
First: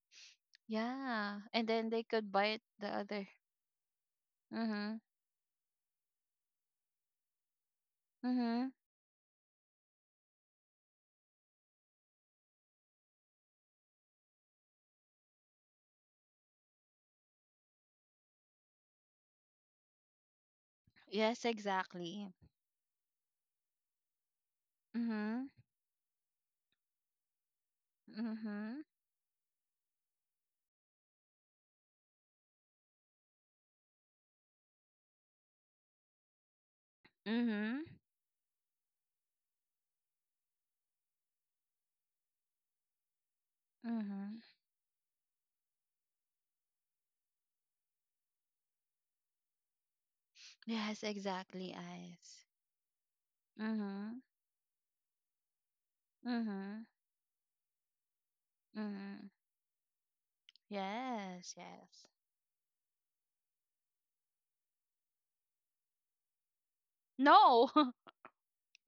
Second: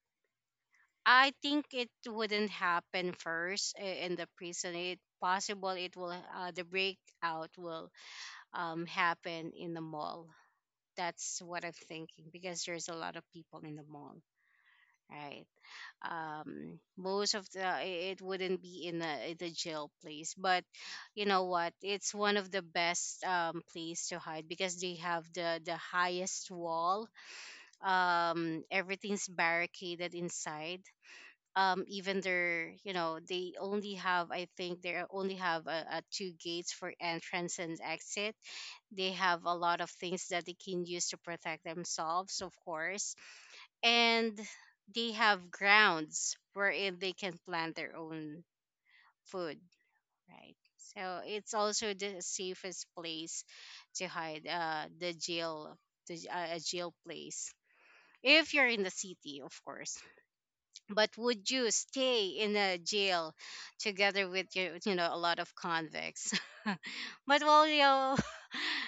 S1: I
S2: Yeah,
S1: think
S2: and
S1: it
S2: then they could
S1: wouldn't
S2: bite the
S1: happen
S2: other.
S1: first in the prison. It
S2: Mhm.
S1: possible it will the breakout will
S2: Mhm.
S1: happen in the mall. That's what I'm thinking, because there's a lot of people in the mall, right? Most of it wouldn't be in the jail place, but you know
S2: Yes,
S1: what? It's
S2: exactly.
S1: one of the best, place to hide, because they have
S2: Mhm.
S1: the highest wall.
S2: Mhm.
S1: Everything's barricaded inside. Um, even their, you know, they only have, I think they only have two gates for entrance and
S2: Mhm.
S1: exit. They have a lot of things that they can use to protect themselves, of course, and
S2: Mhm.
S1: they have grounds wherein they can plant their own food, right?
S2: Yes,
S1: So it's
S2: exactly,
S1: also the
S2: eyes.
S1: safest place to
S2: Mhm.
S1: hide, the jail, the a
S2: Mhm.
S1: jail place, if you're in the
S2: Mhm.
S1: city of course. But would
S2: Yes,
S1: you
S2: yes.
S1: stay in a jail together with your, you know, a lot of convicts? But well,
S2: No.
S1: you know,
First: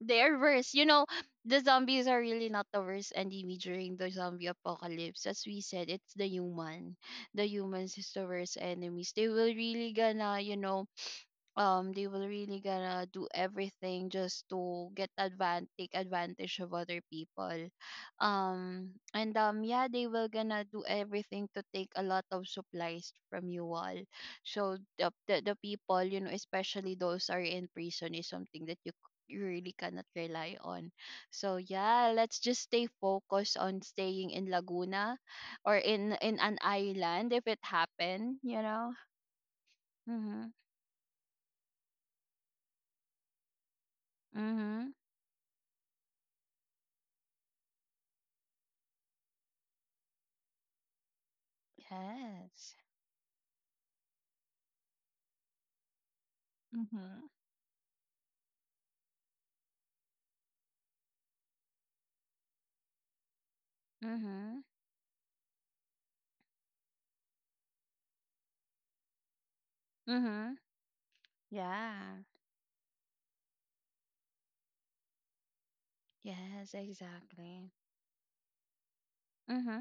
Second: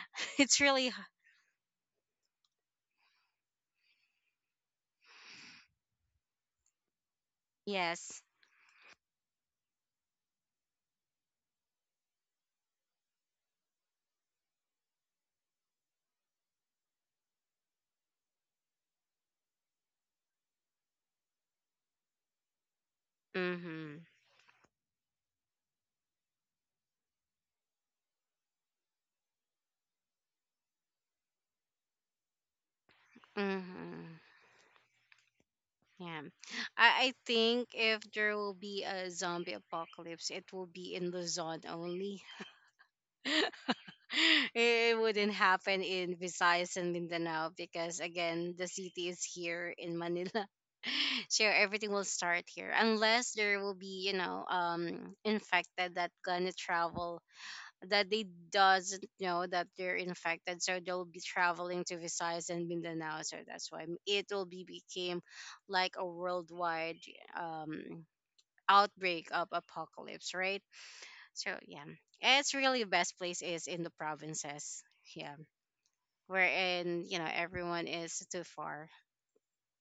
S2: They're
S1: it's
S2: worse. You
S1: really
S2: know, the zombies are really not the worst enemy during the zombie apocalypse. As we said, it's the human. The humans is the
S1: yes.
S2: worst enemies. They will really gonna, you know, they will really gonna do everything just to get advan take advantage of other people, and yeah, they will gonna do everything to take a lot of supplies from you all.
S1: Mhm.
S2: So the people, you know, especially those are in prison is something that you you really cannot rely on. So yeah, let's just stay focused on
S1: Mhm.
S2: staying in Laguna or in
S1: Yeah.
S2: an
S1: I
S2: island if it
S1: think if there
S2: happen,
S1: will
S2: you
S1: be
S2: know.
S1: a zombie apocalypse, it
S2: Mm-hmm.
S1: will be in Luzon only.
S2: Mm-hmm.
S1: It wouldn't happen in Visayas and Mindanao, because again, the city is here in Manila. So everything will start here,
S2: Yes.
S1: unless there will be, you know, um, infected that gonna travel,
S2: Mm-hmm.
S1: that they doesn't know that they're infected, so they'll be traveling to Visayas and Mindanao. So that's why it will
S2: Mm-hmm.
S1: be became like a worldwide, um, outbreak of apocalypse,
S2: Mm-hmm.
S1: right? So yeah,
S2: Yeah.
S1: it's really best place is in the provinces. Yeah,
S2: Yes,
S1: wherein you know
S2: exactly.
S1: everyone is too far.
S2: Mm-hmm.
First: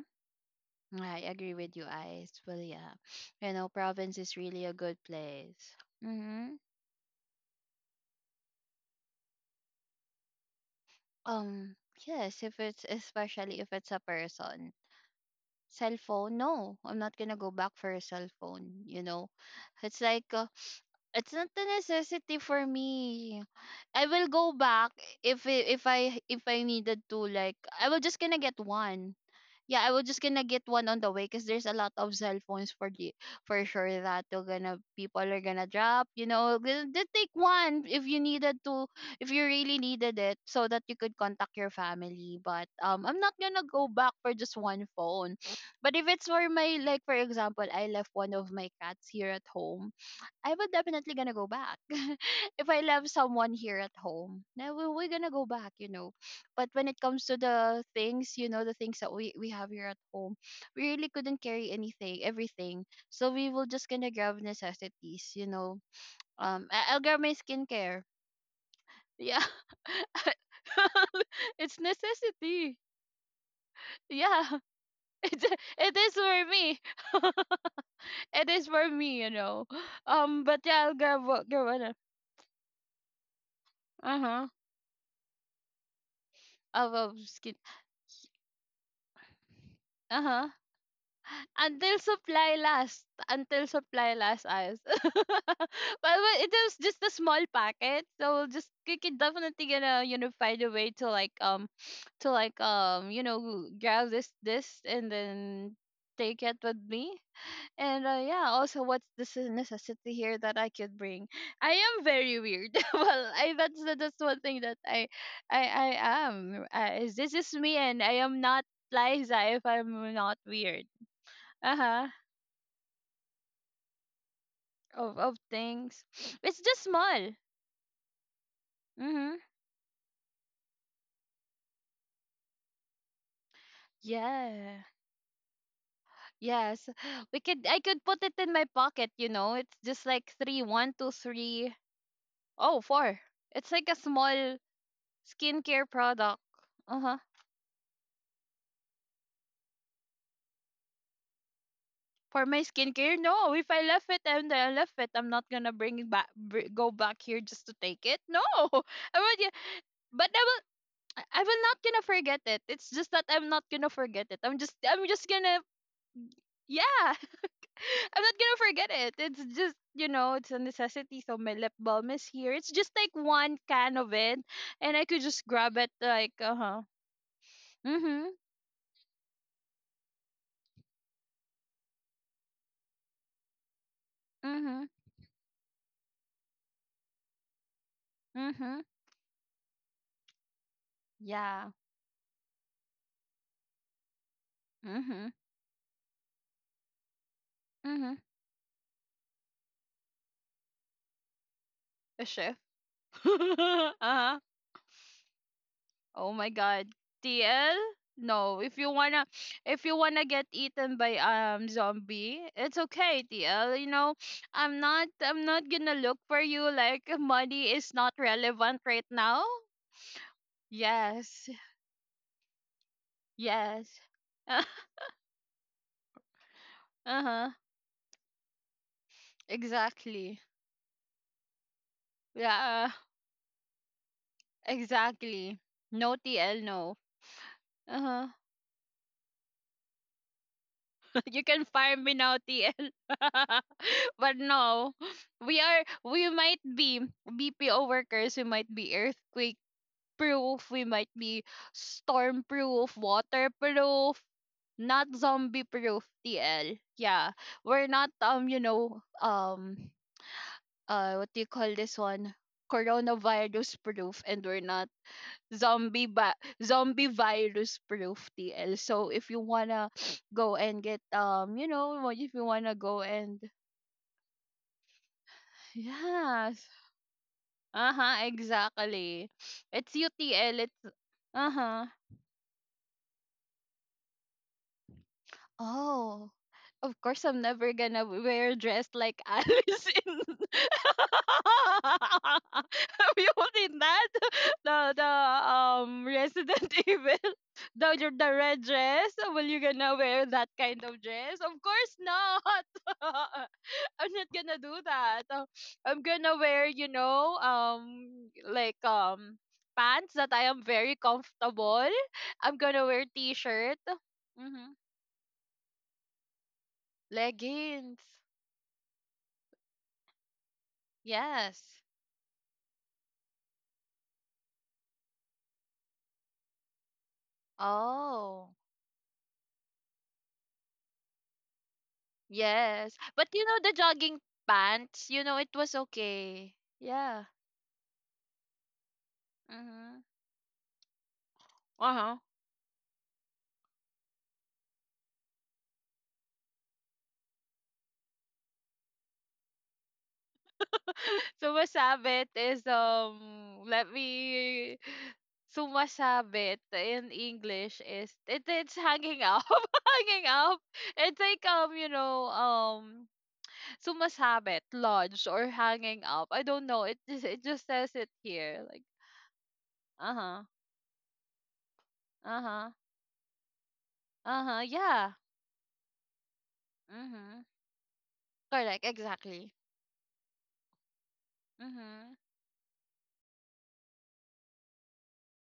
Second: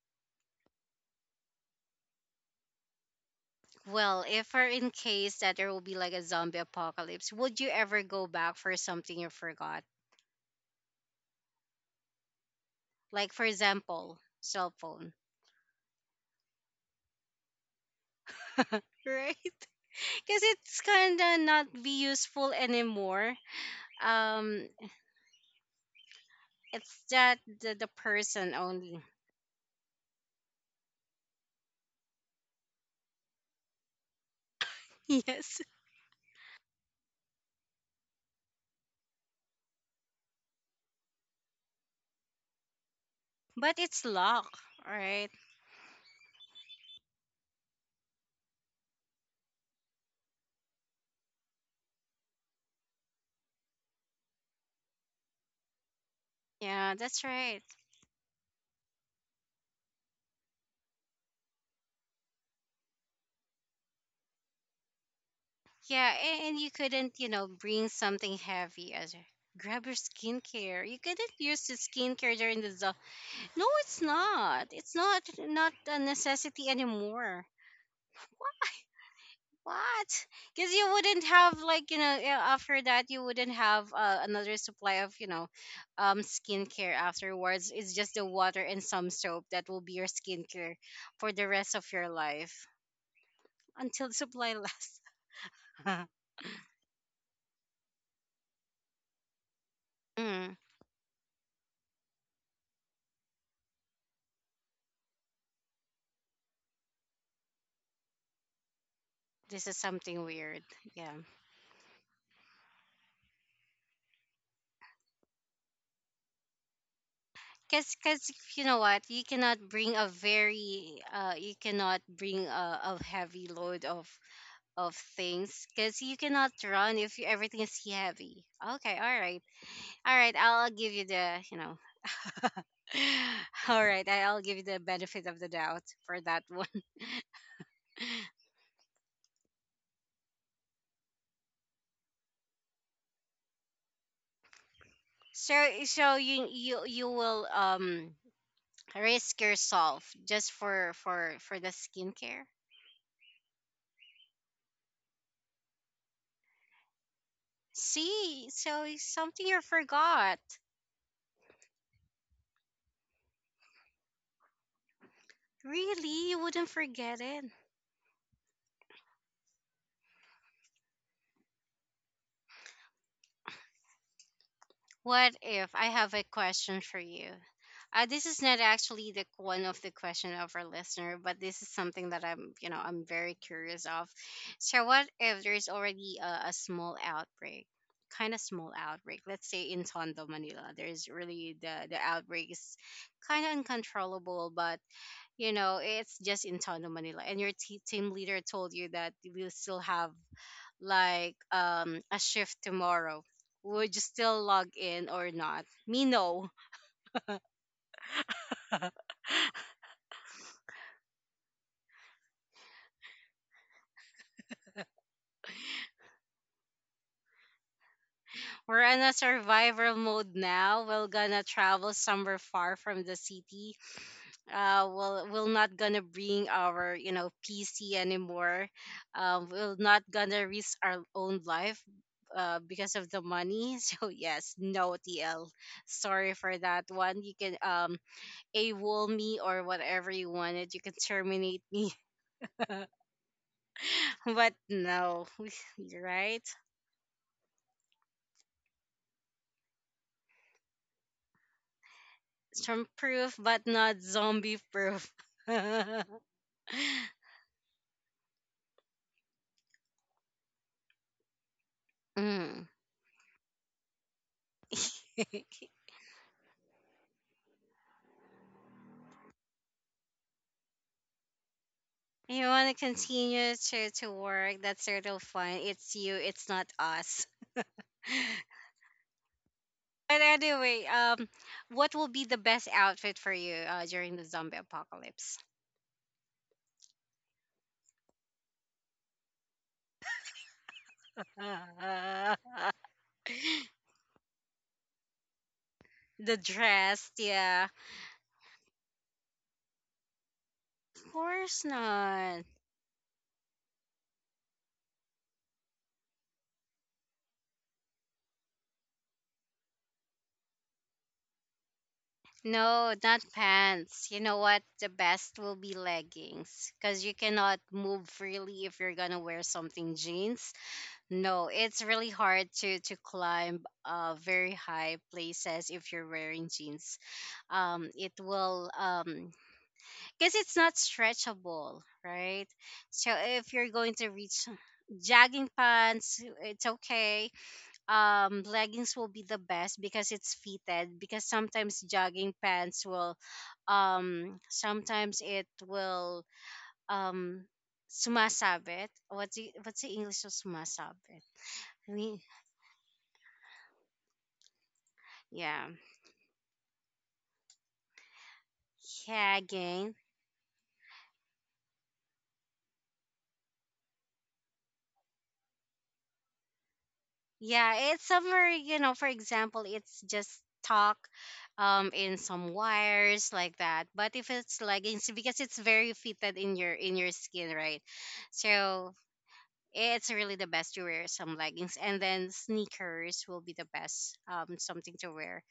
S2: I agree with you, Ice. Well, yeah. You know, province
S1: Well,
S2: is
S1: if
S2: really
S1: or
S2: a
S1: in
S2: good
S1: case that there
S2: place.
S1: will be like a
S2: Mm-hmm.
S1: zombie apocalypse, would you ever go back for something you forgot?
S2: Um, yes, if it's
S1: Like for
S2: especially if it's a
S1: example, cell
S2: person.
S1: phone,
S2: Cell phone, no, I'm not gonna go back for a cell phone, you know.
S1: right?
S2: It's like
S1: Because it's
S2: it's
S1: kinda
S2: not a
S1: not be
S2: necessity
S1: useful
S2: for
S1: anymore.
S2: me. I will go
S1: Um,
S2: back if I- if I if I
S1: it's
S2: needed to,
S1: that
S2: like
S1: the
S2: I will just gonna
S1: person
S2: get
S1: only.
S2: one. Yeah, I was just gonna get one on the way because there's a lot of cell phones for the for sure that they're gonna people are
S1: Yes,
S2: gonna drop. You know, then take one if you needed to, if you really needed it, so that you could contact your family. But I'm not gonna
S1: but
S2: go
S1: it's
S2: back for just
S1: locked,
S2: one
S1: right?
S2: phone. But if it's for my like, for example, I left one of my cats here at home, I would definitely gonna go back. If I love someone here at home, now we're gonna go back, you know. But when
S1: Yeah,
S2: it
S1: that's
S2: comes to
S1: right.
S2: the things, you know, the things that we have here at home, we really couldn't carry anything, everything. So we will just gonna grab necessities, you know.
S1: Yeah, and you
S2: I'll
S1: couldn't,
S2: grab
S1: you
S2: my
S1: know, bring
S2: skincare.
S1: something heavy as
S2: Yeah,
S1: grab your skincare. You couldn't use the
S2: it's
S1: skincare during
S2: necessity.
S1: the no, it's
S2: Yeah,
S1: not. It's not
S2: it's
S1: not
S2: it is
S1: a
S2: for me.
S1: necessity anymore.
S2: It is for me, you know.
S1: What?
S2: But yeah, I'll
S1: Because you
S2: grab what
S1: wouldn't
S2: grab
S1: have
S2: what.
S1: like, you know, after that you wouldn't have
S2: Uh huh.
S1: another supply of, you know, um, skincare
S2: Above skin.
S1: afterwards. It's just the water and some soap that will be your
S2: Uh-huh.
S1: skincare for the rest
S2: Until
S1: of your
S2: supply
S1: life,
S2: lasts. Until supply
S1: until
S2: lasts
S1: supply
S2: us. But
S1: lasts.
S2: it was just a small packet. So just we could definitely gonna, you know, find a
S1: Mm,
S2: way to like to like, grab this and then take it with me. And yeah, also what's this is
S1: this is
S2: necessity
S1: something
S2: here that I
S1: weird.
S2: could
S1: Yeah.
S2: bring? I am very weird. Well, I that's that's one thing that I I am. This is me,
S1: Cause,
S2: and I
S1: cause
S2: am
S1: you
S2: not
S1: know what, you
S2: Liza
S1: cannot
S2: if
S1: bring a
S2: I'm not weird.
S1: very, you
S2: Uh
S1: cannot
S2: huh.
S1: bring a heavy load of
S2: Of
S1: things, cause
S2: things,
S1: you cannot
S2: it's just
S1: run if you,
S2: small.
S1: everything is heavy. Okay, all
S2: Mhm.
S1: right, all right. I'll give you the, you know, all right. I'll give
S2: Yeah.
S1: you the benefit of the doubt for that
S2: Yes.
S1: one.
S2: We could. I could put it in my pocket. You know, it's just like three, one, two, three. Oh, four. It's like a small skincare
S1: So,
S2: product.
S1: so you
S2: Uh
S1: you
S2: huh.
S1: you will, um, risk yourself just for for the
S2: For my
S1: skincare.
S2: skincare, no. If I left it and I left it, I'm not gonna bring it back, go back here just to take it. No,
S1: See, so
S2: I would.
S1: something you
S2: But I
S1: forgot.
S2: will. I will not gonna forget it. It's just that I'm not gonna forget it. I'm just gonna.
S1: Really? You wouldn't
S2: Yeah,
S1: forget it?
S2: I'm not gonna forget it. It's just you know, it's a necessity. So my lip balm is here. It's just like one can of it, and I could
S1: What
S2: just
S1: if
S2: grab
S1: I
S2: it
S1: have a
S2: like uh huh.
S1: question for you? This
S2: Mhm.
S1: is not actually the one of the question of our listener, but this is something that I'm, you know, I'm very curious of. So,
S2: Mhm.
S1: what if there's already a small outbreak, kind of small
S2: Mhm.
S1: outbreak? Let's say in Tondo, Manila, there's really
S2: Yeah.
S1: the outbreak is kind of uncontrollable, but
S2: Mhm.
S1: you know, it's just in Tondo, Manila, and your team
S2: Mhm.
S1: leader told you that we'll still have like, a
S2: A chef.
S1: shift tomorrow. Would you
S2: uh
S1: still log in or not? Me,
S2: Oh my
S1: no.
S2: god. TL? No, if you wanna get eaten by zombie, it's okay, TL. You know, I'm not gonna look for you like money is not relevant
S1: We're in
S2: right
S1: a
S2: now.
S1: survival mode now. We're gonna
S2: Yes.
S1: travel somewhere far from the city.
S2: Yes.
S1: We'll, we're not gonna bring our, you know,
S2: Uh-huh.
S1: PC anymore. We're not
S2: Exactly.
S1: gonna risk our own life,
S2: Yeah,
S1: because of the money. So yes, no TL.
S2: exactly. No
S1: Sorry for
S2: TL,
S1: that
S2: no.
S1: one. You can, um,
S2: Uh-huh.
S1: AWOL me or whatever you wanted. You can
S2: You
S1: terminate
S2: can
S1: me.
S2: fire me now, TL. But
S1: But
S2: no,
S1: no,
S2: we are
S1: you're
S2: we
S1: right.
S2: might be BPO workers. We might be earthquake proof. We might be storm
S1: Some
S2: proof,
S1: proof,
S2: water
S1: but not
S2: proof,
S1: zombie
S2: not
S1: proof.
S2: zombie proof.
S1: Mm.
S2: TL. Yeah, we're not what do you call this one? Coronavirus proof, and we're not
S1: You
S2: zombie ba- zombie virus proof, TL. So if you wanna go and get, what if you
S1: want
S2: wanna
S1: to
S2: go and
S1: continue to work. That's sort of fun. It's you, it's not
S2: yes,
S1: us.
S2: uh huh, exactly. It's
S1: But
S2: UTL. It's
S1: anyway,
S2: uh huh.
S1: what will be the best outfit for you, during the zombie apocalypse?
S2: Oh, of course, I'm never gonna wear dressed like Alice in. Have you seen that? The
S1: The
S2: Resident
S1: dress,
S2: Evil,
S1: yeah.
S2: the red dress. Will you gonna wear that kind of
S1: Of
S2: dress? Of
S1: course
S2: course
S1: not.
S2: not. I'm not gonna do that. I'm gonna wear, you know, pants that I am very comfortable. I'm gonna
S1: No,
S2: wear
S1: not
S2: t-shirt.
S1: pants. You know what?
S2: Mm-hmm.
S1: The best will be leggings, because you cannot
S2: Leggings.
S1: move freely if you're gonna wear something jeans. No, it's
S2: Yes.
S1: really hard to climb, uh, very high places if you're wearing jeans. It
S2: Oh,
S1: will, um, because it's not stretchable, right?
S2: yes.
S1: So
S2: But you
S1: if
S2: know
S1: you're
S2: the
S1: going to
S2: jogging
S1: reach
S2: pants, you know, it
S1: jogging
S2: was
S1: pants,
S2: okay.
S1: it's
S2: Yeah.
S1: okay. Um, leggings will be the best
S2: Mm-hmm.
S1: because it's fitted, because sometimes
S2: Uh-huh.
S1: jogging pants will, um, sometimes it will, um, sumasabit. What's what's the english of sumasabit? I mean,
S2: Sumasabit is let me
S1: yeah,
S2: sumasabit in English is it's hanging up.
S1: sagging.
S2: Hanging up. It's like, sumasabit, lodge or hanging up. I don't know. It just
S1: Yeah,
S2: says
S1: it's
S2: it
S1: somewhere,
S2: here.
S1: you
S2: Like,
S1: know, for example, it's just
S2: uh-huh.
S1: talk, um, in some
S2: Uh-huh.
S1: wires like that, but if
S2: Uh-huh.
S1: it's leggings,
S2: Yeah.
S1: because it's very fitted in your
S2: Mm-hmm.
S1: skin, right?
S2: Correct,
S1: So
S2: exactly.
S1: it's really the best to wear some leggings, and
S2: Mm-hmm.
S1: then sneakers will be the best, um, something to wear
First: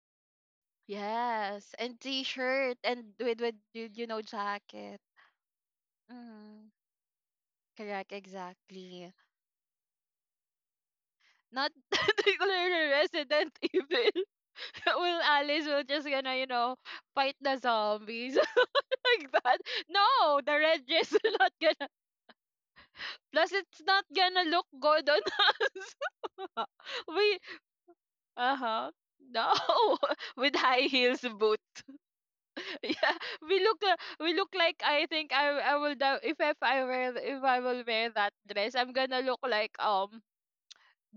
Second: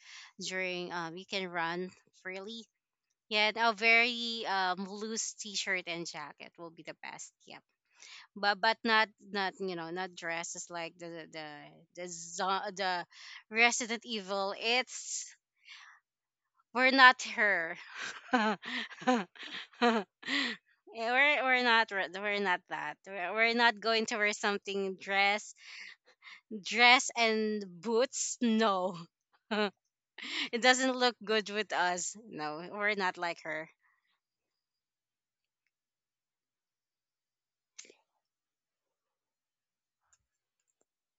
S1: during, um, you can
S2: Yes,
S1: run
S2: and
S1: freely.
S2: t-shirt and with
S1: Yeah, and a
S2: you know,
S1: very, um,
S2: jacket.
S1: loose t-shirt and jacket
S2: Mm-hmm.
S1: will be the best. Yeah,
S2: Correct,
S1: but not
S2: exactly.
S1: not, you know, not dresses like the the the,
S2: Not
S1: the, zo-
S2: particular
S1: the
S2: Resident
S1: Resident
S2: Evil.
S1: Evil.
S2: Well,
S1: It's
S2: Alice will just gonna, you know,
S1: we're not
S2: fight the
S1: her.
S2: zombies like that. No, the red
S1: Yeah,
S2: dress is not
S1: we're
S2: gonna.
S1: not re- we're not that.
S2: Plus,
S1: We're not
S2: it's not
S1: going to wear
S2: gonna look
S1: something
S2: good on
S1: dress.
S2: us.
S1: Dress
S2: We
S1: and boots,
S2: uh huh.
S1: no.
S2: No, with
S1: It
S2: high
S1: doesn't look
S2: heels
S1: good
S2: boot.
S1: with us. No, we're not
S2: Yeah,
S1: like her.
S2: we look like I think I will da- if I wear if I will wear that dress, I'm gonna look like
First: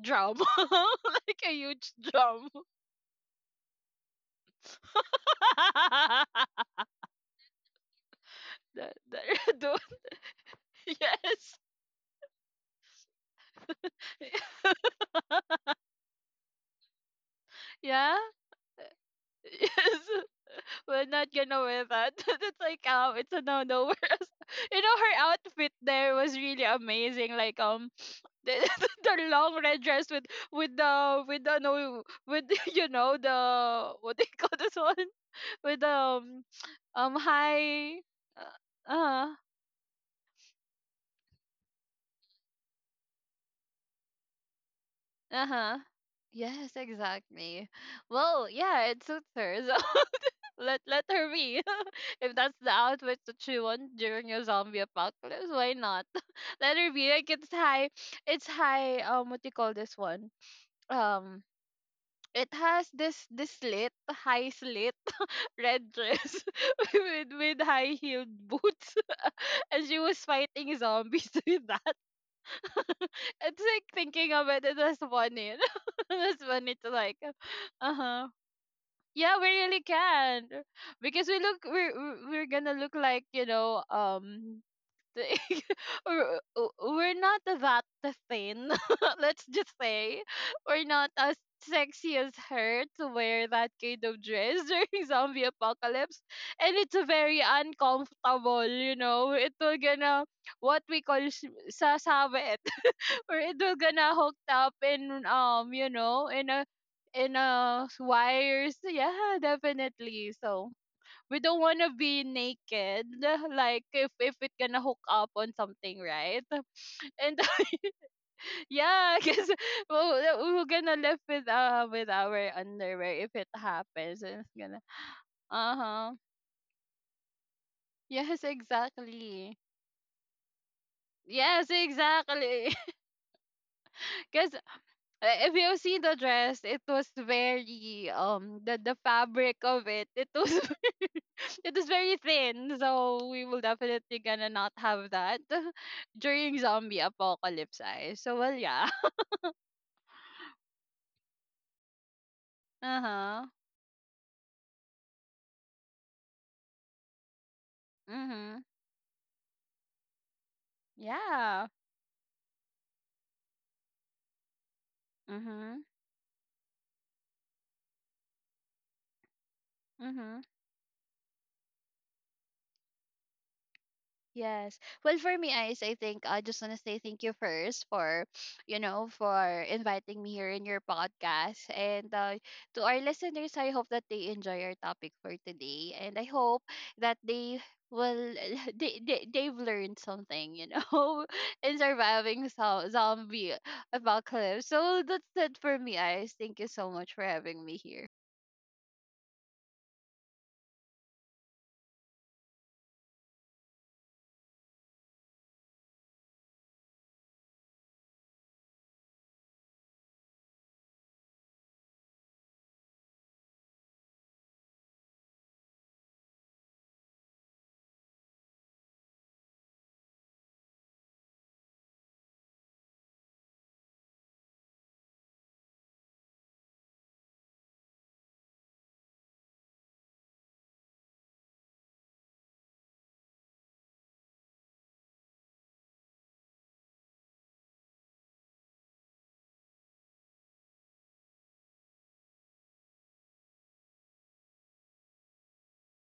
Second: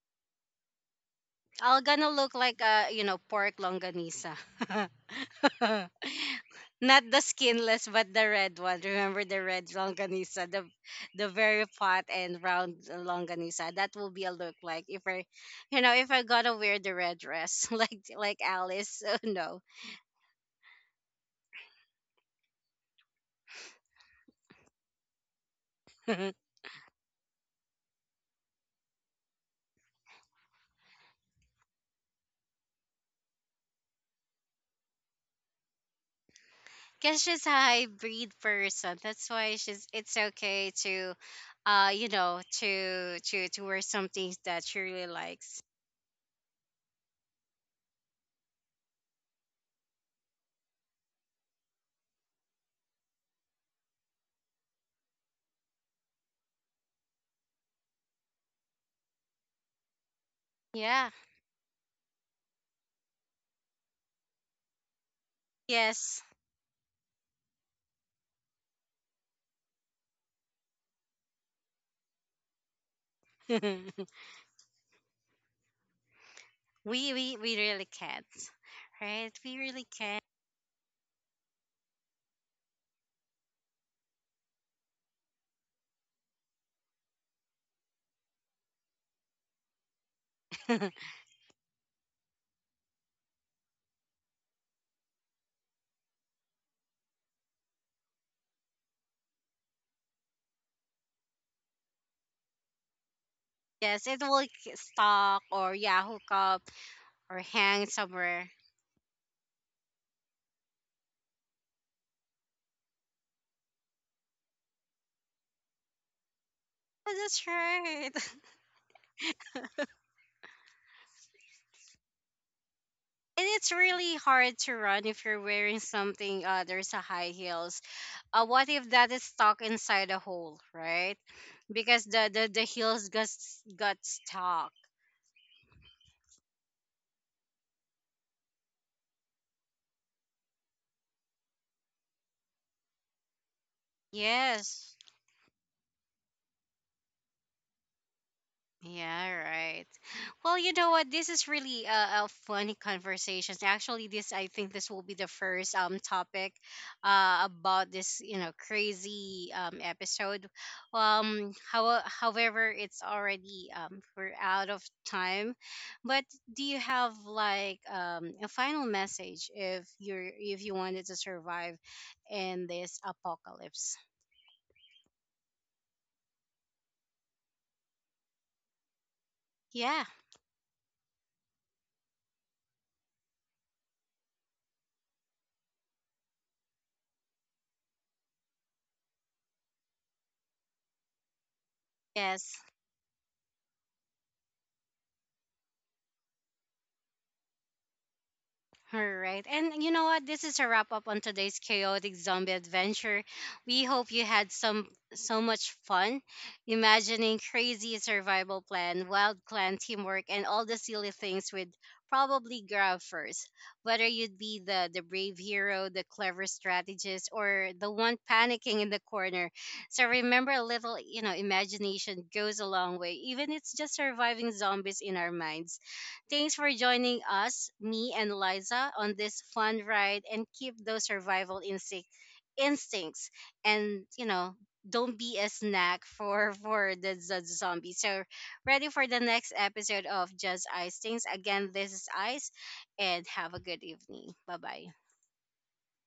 S2: drum, like a
S1: I'll
S2: huge
S1: gonna look
S2: drum.
S1: like, you know, pork longanisa. Not the skinless but the red one. Remember the
S2: The-
S1: red
S2: do-
S1: longanisa, the
S2: Yes.
S1: very fat and round longanisa. That will be a look like if I, you know, if I gotta wear the red dress
S2: Yeah,
S1: like Alice. Oh no.
S2: yes. We're not gonna wear that. It's like, it's a no no. You know, her outfit there was really amazing, like the, the long red dress with the no with the, you know, the what do you call this one, with the
S1: Because she's a
S2: high
S1: hybrid
S2: uh
S1: person. That's
S2: uh
S1: why she's. It's okay to, you know, to to wear some things that she really likes.
S2: uh-huh, yes exactly. Well yeah, it suits her, so let her be. If that's the outfit that she wants during a zombie apocalypse, why not? Let her be, like it's high, um, what do you call this one?
S1: Yeah.
S2: Um, it has this slit, high slit red
S1: Yes.
S2: dress with high heeled boots, and she was fighting zombies with that. It's like,
S1: We
S2: thinking about it, it was funny. That's funny to
S1: we
S2: like,
S1: we really
S2: uh
S1: can't,
S2: huh.
S1: right?
S2: Yeah, we
S1: We
S2: really
S1: really can't.
S2: can because we look we're gonna look like, you know, the- we're not that thin. Let's just say we're not as sexy as her to wear that kind of dress during zombie apocalypse, and it's a very uncomfortable. You know, it will gonna what we call sasabit, or it will
S1: Yes,
S2: gonna
S1: it will
S2: hooked up in
S1: stalk or yeah, hook up
S2: in
S1: or hang
S2: a
S1: somewhere.
S2: wires. Yeah, definitely. So we don't want to be naked like if it gonna hook up on something, right?
S1: Oh,
S2: And
S1: that's right.
S2: yeah, because we're gonna live with our underwear if
S1: And
S2: it
S1: it's really
S2: happens, and it's
S1: hard to
S2: gonna
S1: run if you're wearing
S2: uh-huh,
S1: something. There's a high heels,
S2: yes
S1: what if that is
S2: exactly,
S1: stuck inside a hole, right?
S2: yes
S1: Because the
S2: exactly.
S1: heels got got
S2: Because
S1: stuck.
S2: if you see the dress, it was very the fabric of it. It was it was very thin, so we will definitely gonna not
S1: Yes.
S2: have that during zombie apocalypse. I so well yeah.
S1: Yeah, right. Well, you know what? This is really a funny
S2: Uh huh.
S1: conversation. Actually, this I think this will be the first, um, topic, about this, you know,
S2: Mhm.
S1: crazy, um, episode.
S2: Yeah.
S1: How however, it's already, um, we're out of time.
S2: Mhm.
S1: But do you have like, um, a final message if you're
S2: Mhm.
S1: if you wanted to survive in this apocalypse?
S2: Yes. Well, for me, Ice, I think I just want to say thank you first for, you know, for
S1: Yeah.
S2: inviting me here in your podcast. And to our listeners, I hope that they enjoy our topic for today. And I hope that they will, they've learned something, you know, in surviving
S1: Yes.
S2: zombie apocalypse. So that's it for me, Ice. Thank you so much for having me here.
S1: All right. And you know what? This is a wrap up on today's chaotic zombie adventure. We hope you had some so much fun imagining crazy survival plan, wild clan teamwork, and all the silly things we'd probably grab first. Whether you'd be the brave hero, the clever strategist, or the one panicking in the corner. So remember, a little, you know, imagination goes a long way, even it's just surviving zombies in our minds. Thanks for joining us, me and Liza, on this fun ride, and keep those survival instinct instincts, and you know, don't be a snack for for the, zombie. So ready for the next episode of Just Ice Things. Again, this is Ice, and have a good evening. Bye bye.